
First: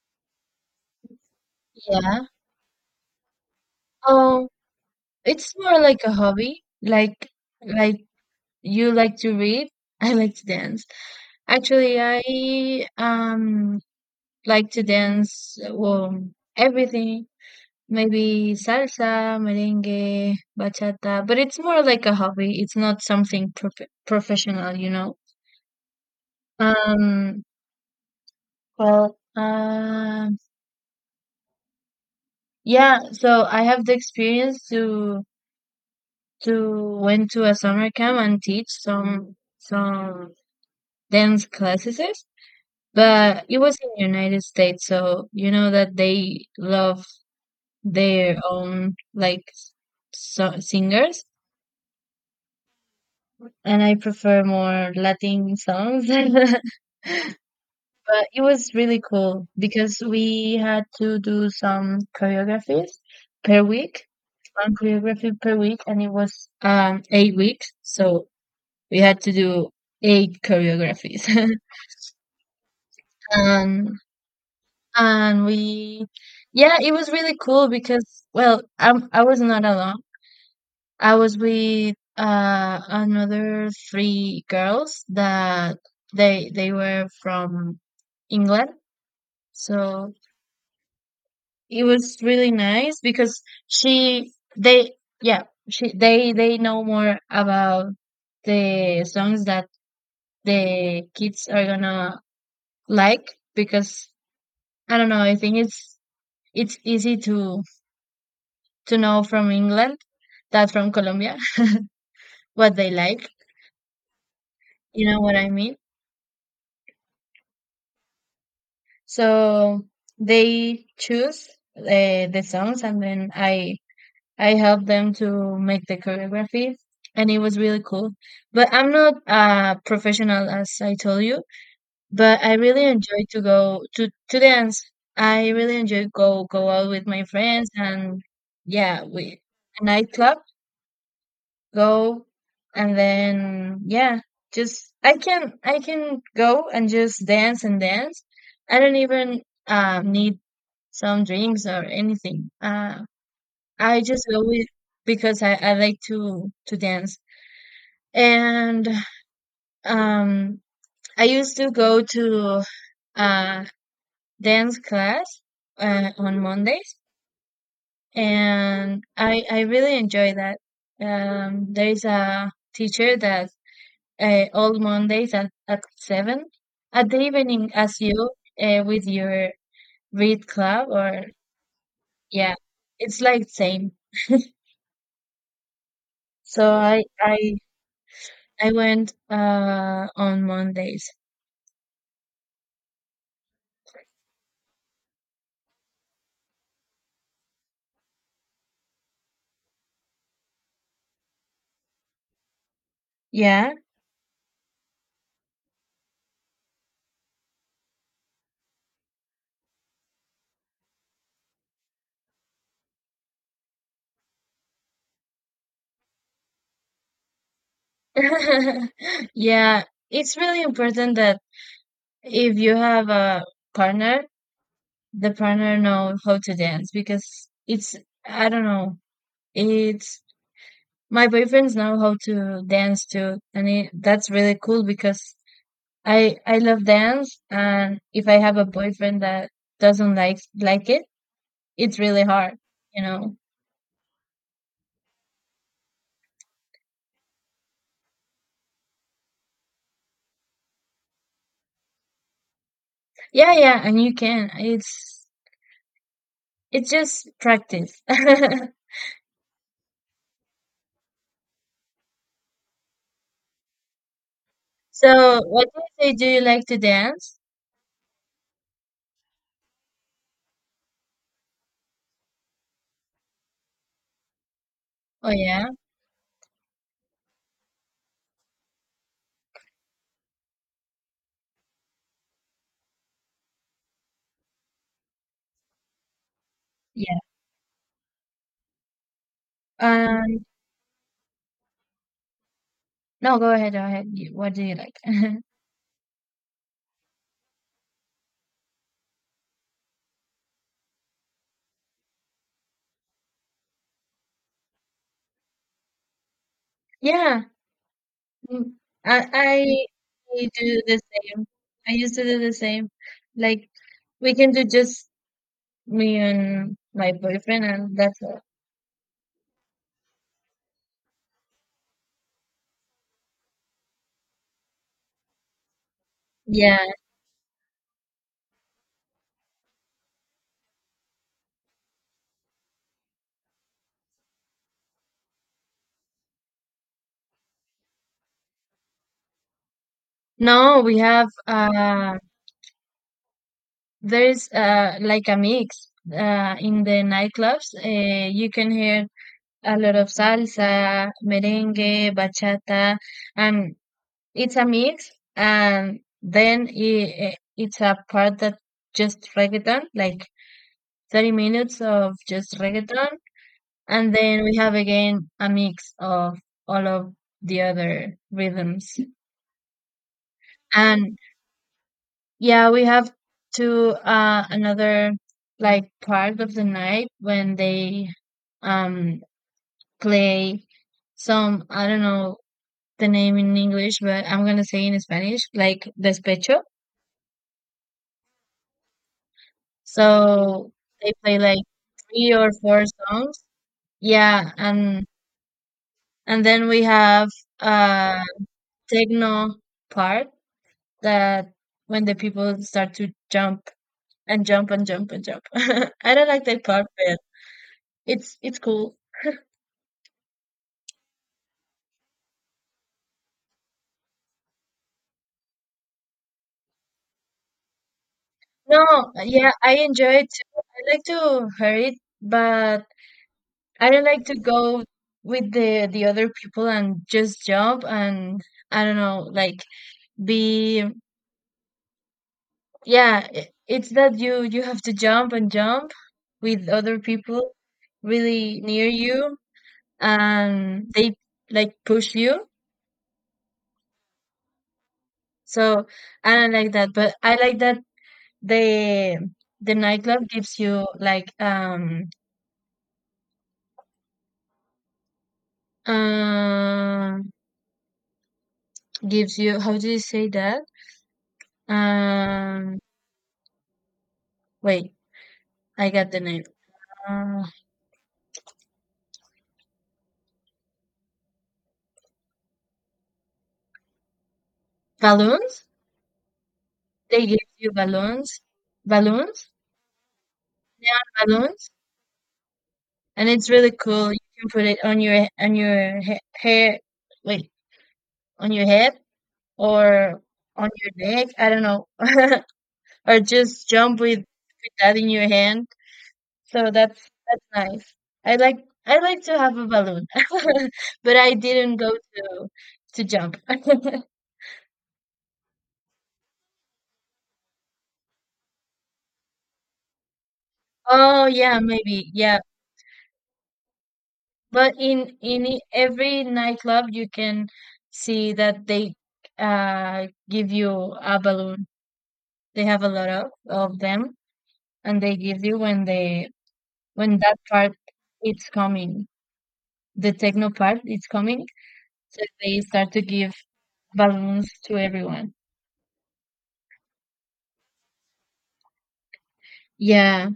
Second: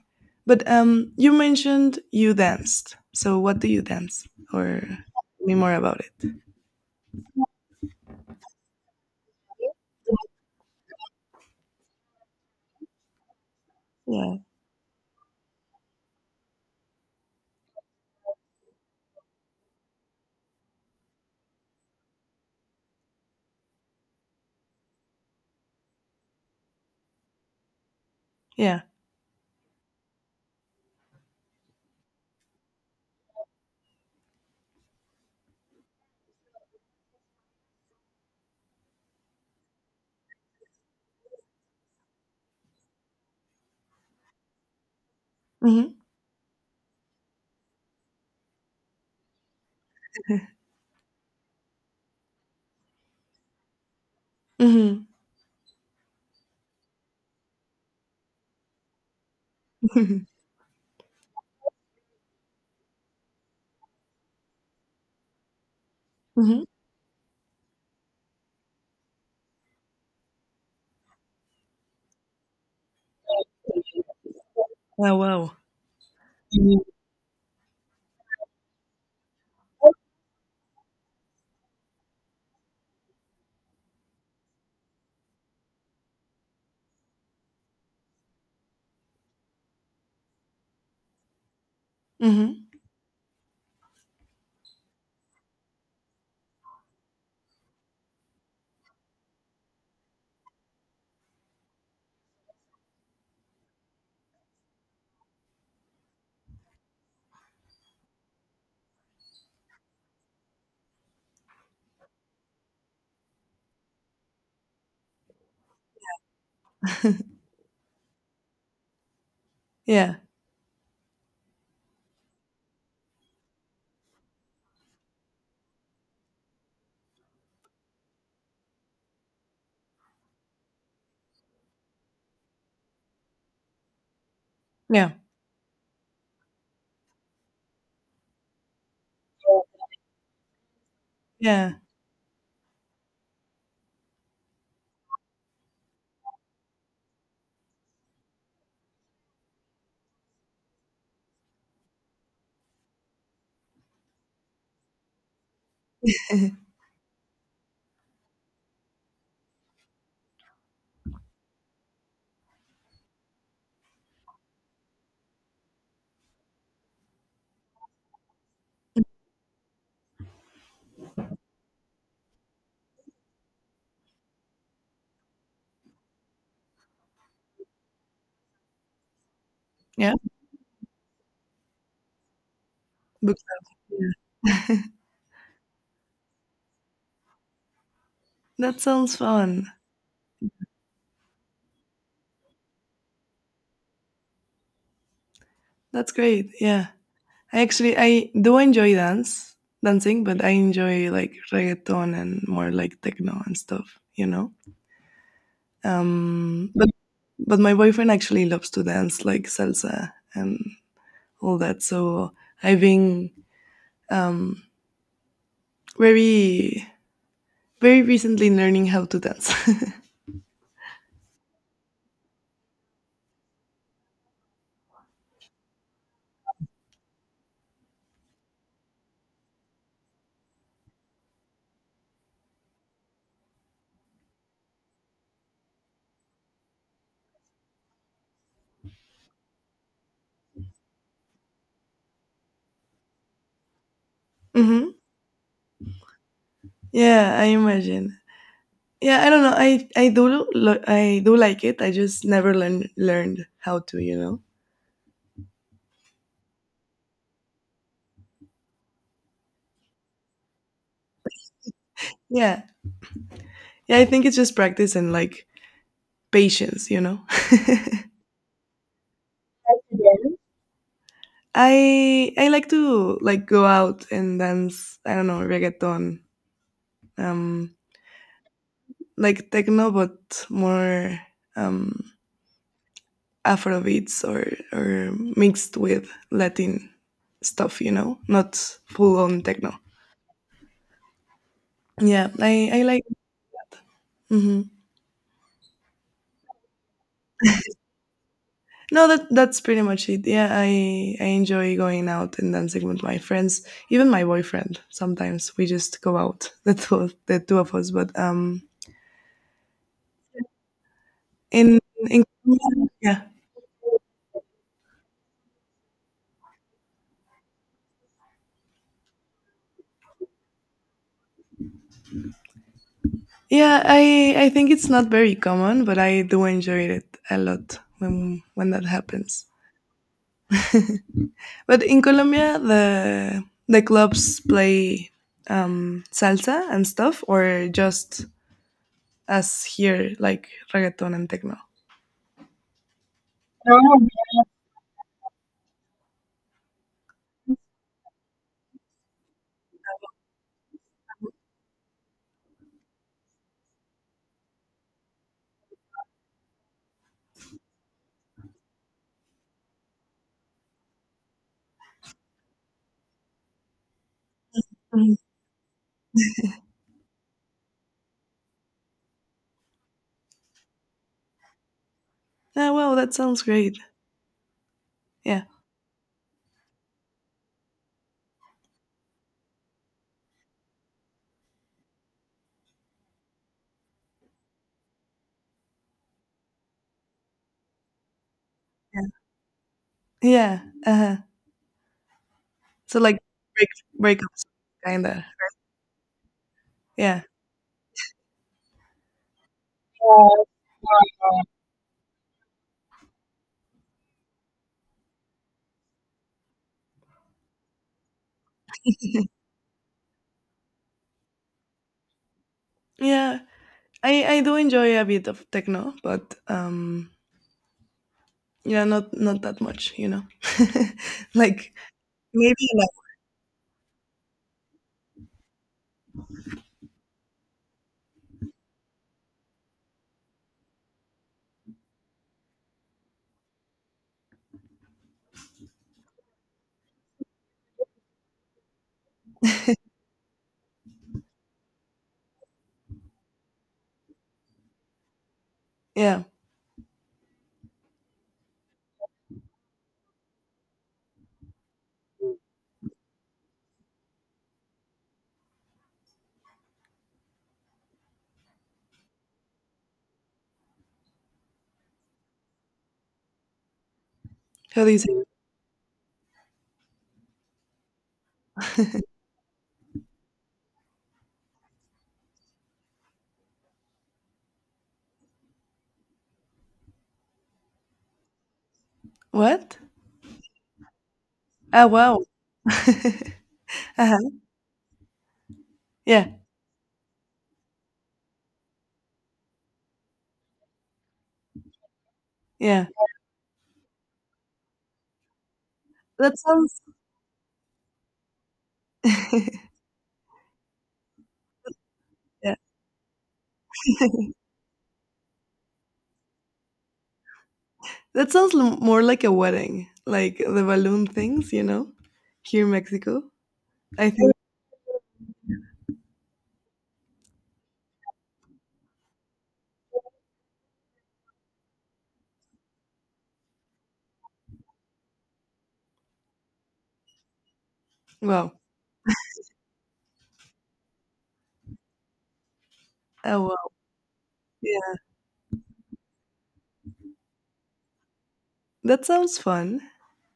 S1: But you mentioned
S2: Yeah.
S1: you danced. So what do you dance,
S2: Oh,
S1: or tell me
S2: it's
S1: more
S2: more like
S1: about
S2: a
S1: it?
S2: hobby. Like you like to read, [LAUGHS] I like to dance. Actually, I
S1: Yeah.
S2: like to dance, well, everything. Maybe salsa, merengue, bachata, but it's more like a hobby. It's not something professional, you know. Um,
S1: Yeah.
S2: well, um, yeah, so I have the experience to went to a summer camp and teach some dance classes, but it was in the United States, so you know
S1: Mhm.
S2: that they love their own like
S1: [LAUGHS]
S2: singers, and I prefer more
S1: Mhm.
S2: Latin songs. [LAUGHS] But it was really cool
S1: [LAUGHS]
S2: because
S1: Mhm.
S2: we had to do some choreographies per week, one choreography per week, and it was
S1: Mhm.
S2: eight weeks, so we had to do eight choreographies. [LAUGHS] And
S1: Oh,
S2: and
S1: wow.
S2: we yeah,
S1: Mhm.
S2: it was really cool because well, I was not alone. I was with another three girls that they were from England. So it was really
S1: Mhm.
S2: nice because she they yeah, she they know more about the songs that the kids are gonna like because I don't know, I think it's easy to know from England that from Colombia [LAUGHS] what they like. You know what I mean? So
S1: Yeah.
S2: they choose uh, the songs, and then I help them to make the choreography, and it was really cool. But I'm not a professional, as I told you, but I really enjoy to go to dance.
S1: Yeah.
S2: I really enjoy go out with my friends, and yeah, we a nightclub
S1: Yeah.
S2: go and then yeah, just I can go and just dance and dance. I don't even need some drinks or anything, I just go with because I like to dance. And um I used to go to uh dance class, on mondays, and i really enjoy that. There is a teacher that all Mondays at 7 at the evening, as you with your
S1: Yeah.
S2: read club or yeah, it's
S1: Book
S2: like same.
S1: club, yeah. [LAUGHS]
S2: So I
S1: That
S2: went
S1: sounds fun.
S2: on Mondays.
S1: That's great. Yeah. I do enjoy dance dancing, but I enjoy like reggaeton and more like techno and
S2: Yeah.
S1: stuff, you know? Um but but my boyfriend actually loves to dance like salsa and all that. So I've been um very very recently learning
S2: [LAUGHS]
S1: how to dance.
S2: Yeah,
S1: [LAUGHS]
S2: it's really important that if you have a partner, the partner know how to dance because it's, I don't know, it's, my boyfriends know how to dance too, and it, that's really cool because I love dance, and if I have a boyfriend that doesn't like it, it's really hard, you know.
S1: Hmm. Yeah, I imagine. Yeah, I don't know. I do like it. I just never learned
S2: Yeah,
S1: how
S2: yeah,
S1: to,
S2: and you
S1: you know.
S2: can. It's just practice. [LAUGHS]
S1: Yeah. Yeah, I think it's just practice and
S2: So,
S1: like
S2: what do you say? Do you like to
S1: patience, you know.
S2: dance?
S1: [LAUGHS] I like to like go out and dance, I don't
S2: Oh
S1: know,
S2: yeah,
S1: reggaeton, um like techno but more um afro beats or mixed with Latin
S2: yeah.
S1: stuff, you know, not full on techno.
S2: Um,
S1: Yeah, I like
S2: no, go ahead, go ahead. You- What do
S1: mhm.
S2: you like? [LAUGHS]
S1: No, that that's pretty much it. Yeah, I enjoy going out and dancing with my friends, even my boyfriend. Sometimes we just go out, [LAUGHS] the
S2: Yeah,
S1: two of us. But
S2: mm, I, I I do the same.
S1: in
S2: I used
S1: in
S2: to do the same.
S1: yeah
S2: Like we can do just me and my boyfriend, and that's all.
S1: yeah I think it's not very common, but I do enjoy
S2: Yeah.
S1: it a lot when that happens. But in Colombia, the clubs play salsa and stuff, or just as here like
S2: No, we
S1: reggaeton and
S2: have
S1: techno.
S2: there's like a mix in the nightclubs. You can hear a lot of salsa, merengue, bachata, and it's a mix. And then it's a part that just reggaeton, like 30 minutes of just reggaeton, and then we have
S1: Mhm.
S2: again a mix of all of the other rhythms. And
S1: Yeah,
S2: yeah, we
S1: well,
S2: have
S1: that sounds great.
S2: to another
S1: Yeah.
S2: like part of the night when they um play some, I don't know the name in English, but I'm gonna say in Spanish, like despecho.
S1: Yeah. Yeah,
S2: So they
S1: uh-huh.
S2: play like three or four
S1: So, like,
S2: songs.
S1: break breakups,
S2: Yeah,
S1: kinda.
S2: and then we
S1: Yeah.
S2: have uh techno part that when the people start to jump and jump and jump and jump. [LAUGHS] I don't like that part, but it's cool.
S1: Yeah. I do enjoy a bit of techno, but,
S2: No,
S1: yeah, not not
S2: yeah,
S1: that
S2: I
S1: much, you know?
S2: enjoy it too. I
S1: [LAUGHS]
S2: like to
S1: Like,
S2: hear it,
S1: maybe
S2: but
S1: like
S2: I don't like to go with the other people and just jump, and I don't know, like be, yeah, it's that you have to jump and jump with other people really near you, and they like push you. So
S1: yeah.
S2: I don't like that, but I like that the the nightclub gives you like um gives you, how do you say that? Um,
S1: How do
S2: wait,
S1: you say it?
S2: I got the name. Uh, balloons. They give you balloons, balloons,
S1: What?
S2: balloons,
S1: Oh, wow. [LAUGHS]
S2: and it's really cool. You
S1: Uh-huh.
S2: can put it on your
S1: Yeah,
S2: hair. Wait, on your head or on your neck. I don't know, [LAUGHS]
S1: yeah.
S2: or just jump with that in your hand.
S1: That
S2: So
S1: sounds
S2: that's nice. I like to have a
S1: [LAUGHS]
S2: balloon, [LAUGHS] but I didn't go to
S1: yeah.
S2: jump. [LAUGHS]
S1: That sounds l more like a wedding, like the balloon
S2: Oh
S1: things,
S2: yeah,
S1: you know,
S2: maybe. Yeah.
S1: here in Mexico, I think.
S2: But in every nightclub you can see that they give you a balloon. They have a lot of them, and they give you when they when that part it's
S1: Wow.
S2: coming. The techno part it's coming. So they start to give
S1: Oh, wow.
S2: balloons to
S1: Yeah.
S2: everyone.
S1: That sounds fun.
S2: Yeah.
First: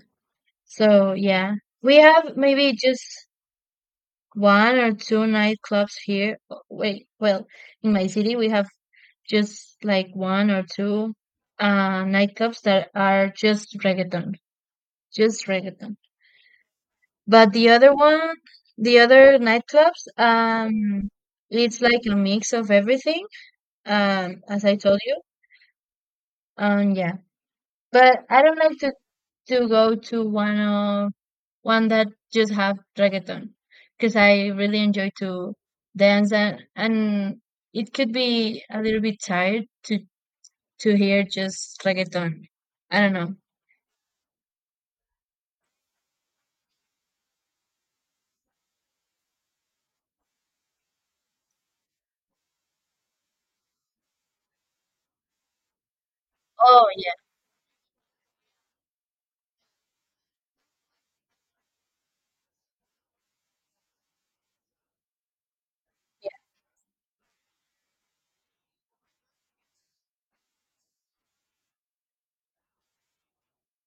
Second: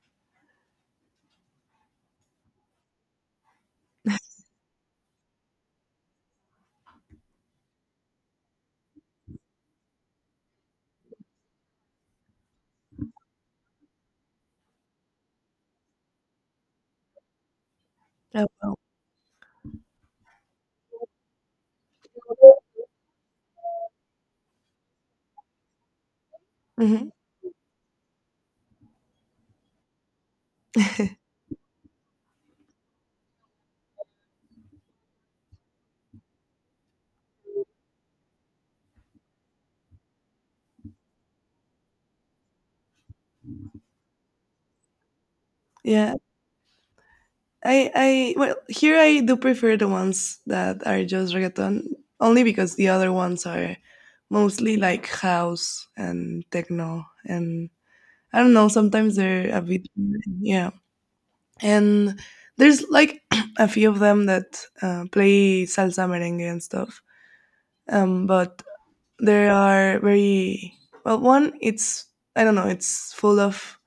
S2: So yeah. We have maybe just one or two nightclubs here. Oh, wait, well, in my city we have just like one or two nightclubs that are just reggaeton, just reggaeton. But the other one,
S1: Oh, wow.
S2: the other nightclubs, it's like a mix of everything, as I told you.
S1: Hmm.
S2: Yeah, but I don't like to go to one of one that just have reggaeton because I really enjoy to dance and it could be a little bit tired to hear just reggaeton. I don't know.
S1: Yeah, I, well, here I do prefer the ones that are just reggaeton, only because the other ones are mostly like house and
S2: Oh
S1: techno,
S2: yeah,
S1: and I don't know, sometimes they're a bit, yeah. And there's like [CLEARS THROAT] a few of them that play salsa,
S2: yeah.
S1: merengue, and stuff. But there are very, well, one, it's, I don't know, it's full of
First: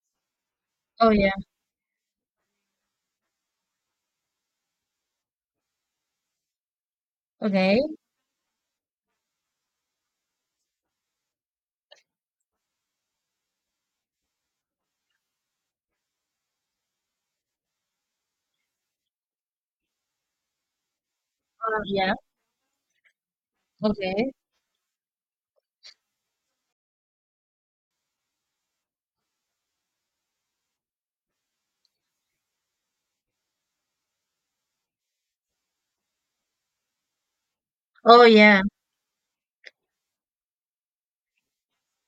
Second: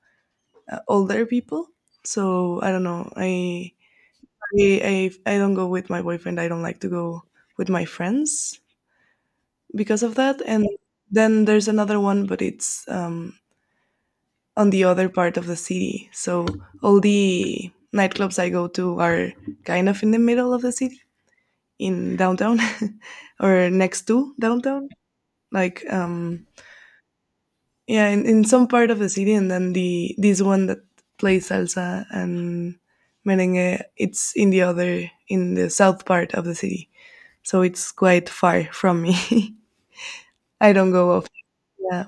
S2: Oh
S1: older
S2: yeah.
S1: people. So I don't know, I don't go with my boyfriend. I don't like to go with
S2: Okay.
S1: my friends because of that. And then there's another one, but it's on the other part of the city. So all the nightclubs I go to are kind of in the middle of the city,
S2: Oh yeah.
S1: in downtown, [LAUGHS] or next
S2: Okay.
S1: to downtown. Like yeah, in some part of the city. And then the this one that plays salsa and merengue, it's in the other in the south part of the city so it's
S2: Oh
S1: quite
S2: yeah.
S1: far from me. [LAUGHS] I don't go often. Yeah,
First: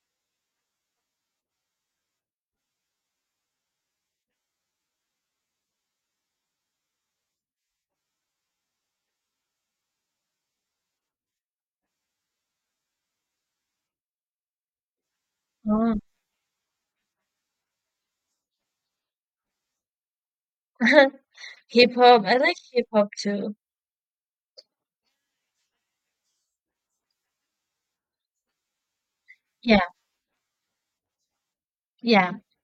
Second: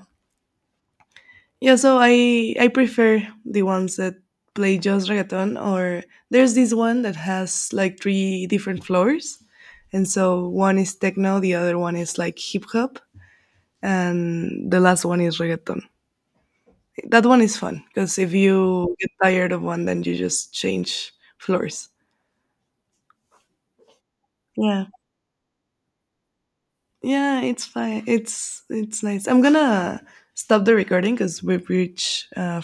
S1: yeah. So I prefer the ones that play just reggaeton, or there's this one that has like three different floors, and so one is techno, the other one is like hip hop, and the last one is reggaeton.
S2: Oh.
S1: That one is fun because if you get tired of one, then you just change
S2: [LAUGHS]
S1: floors.
S2: Hip hop. I like hip hop too.
S1: Yeah. Yeah, it's fine. It's nice. I'm
S2: Yeah.
S1: gonna stop the recording because we've reached
S2: Yeah.
S1: uh,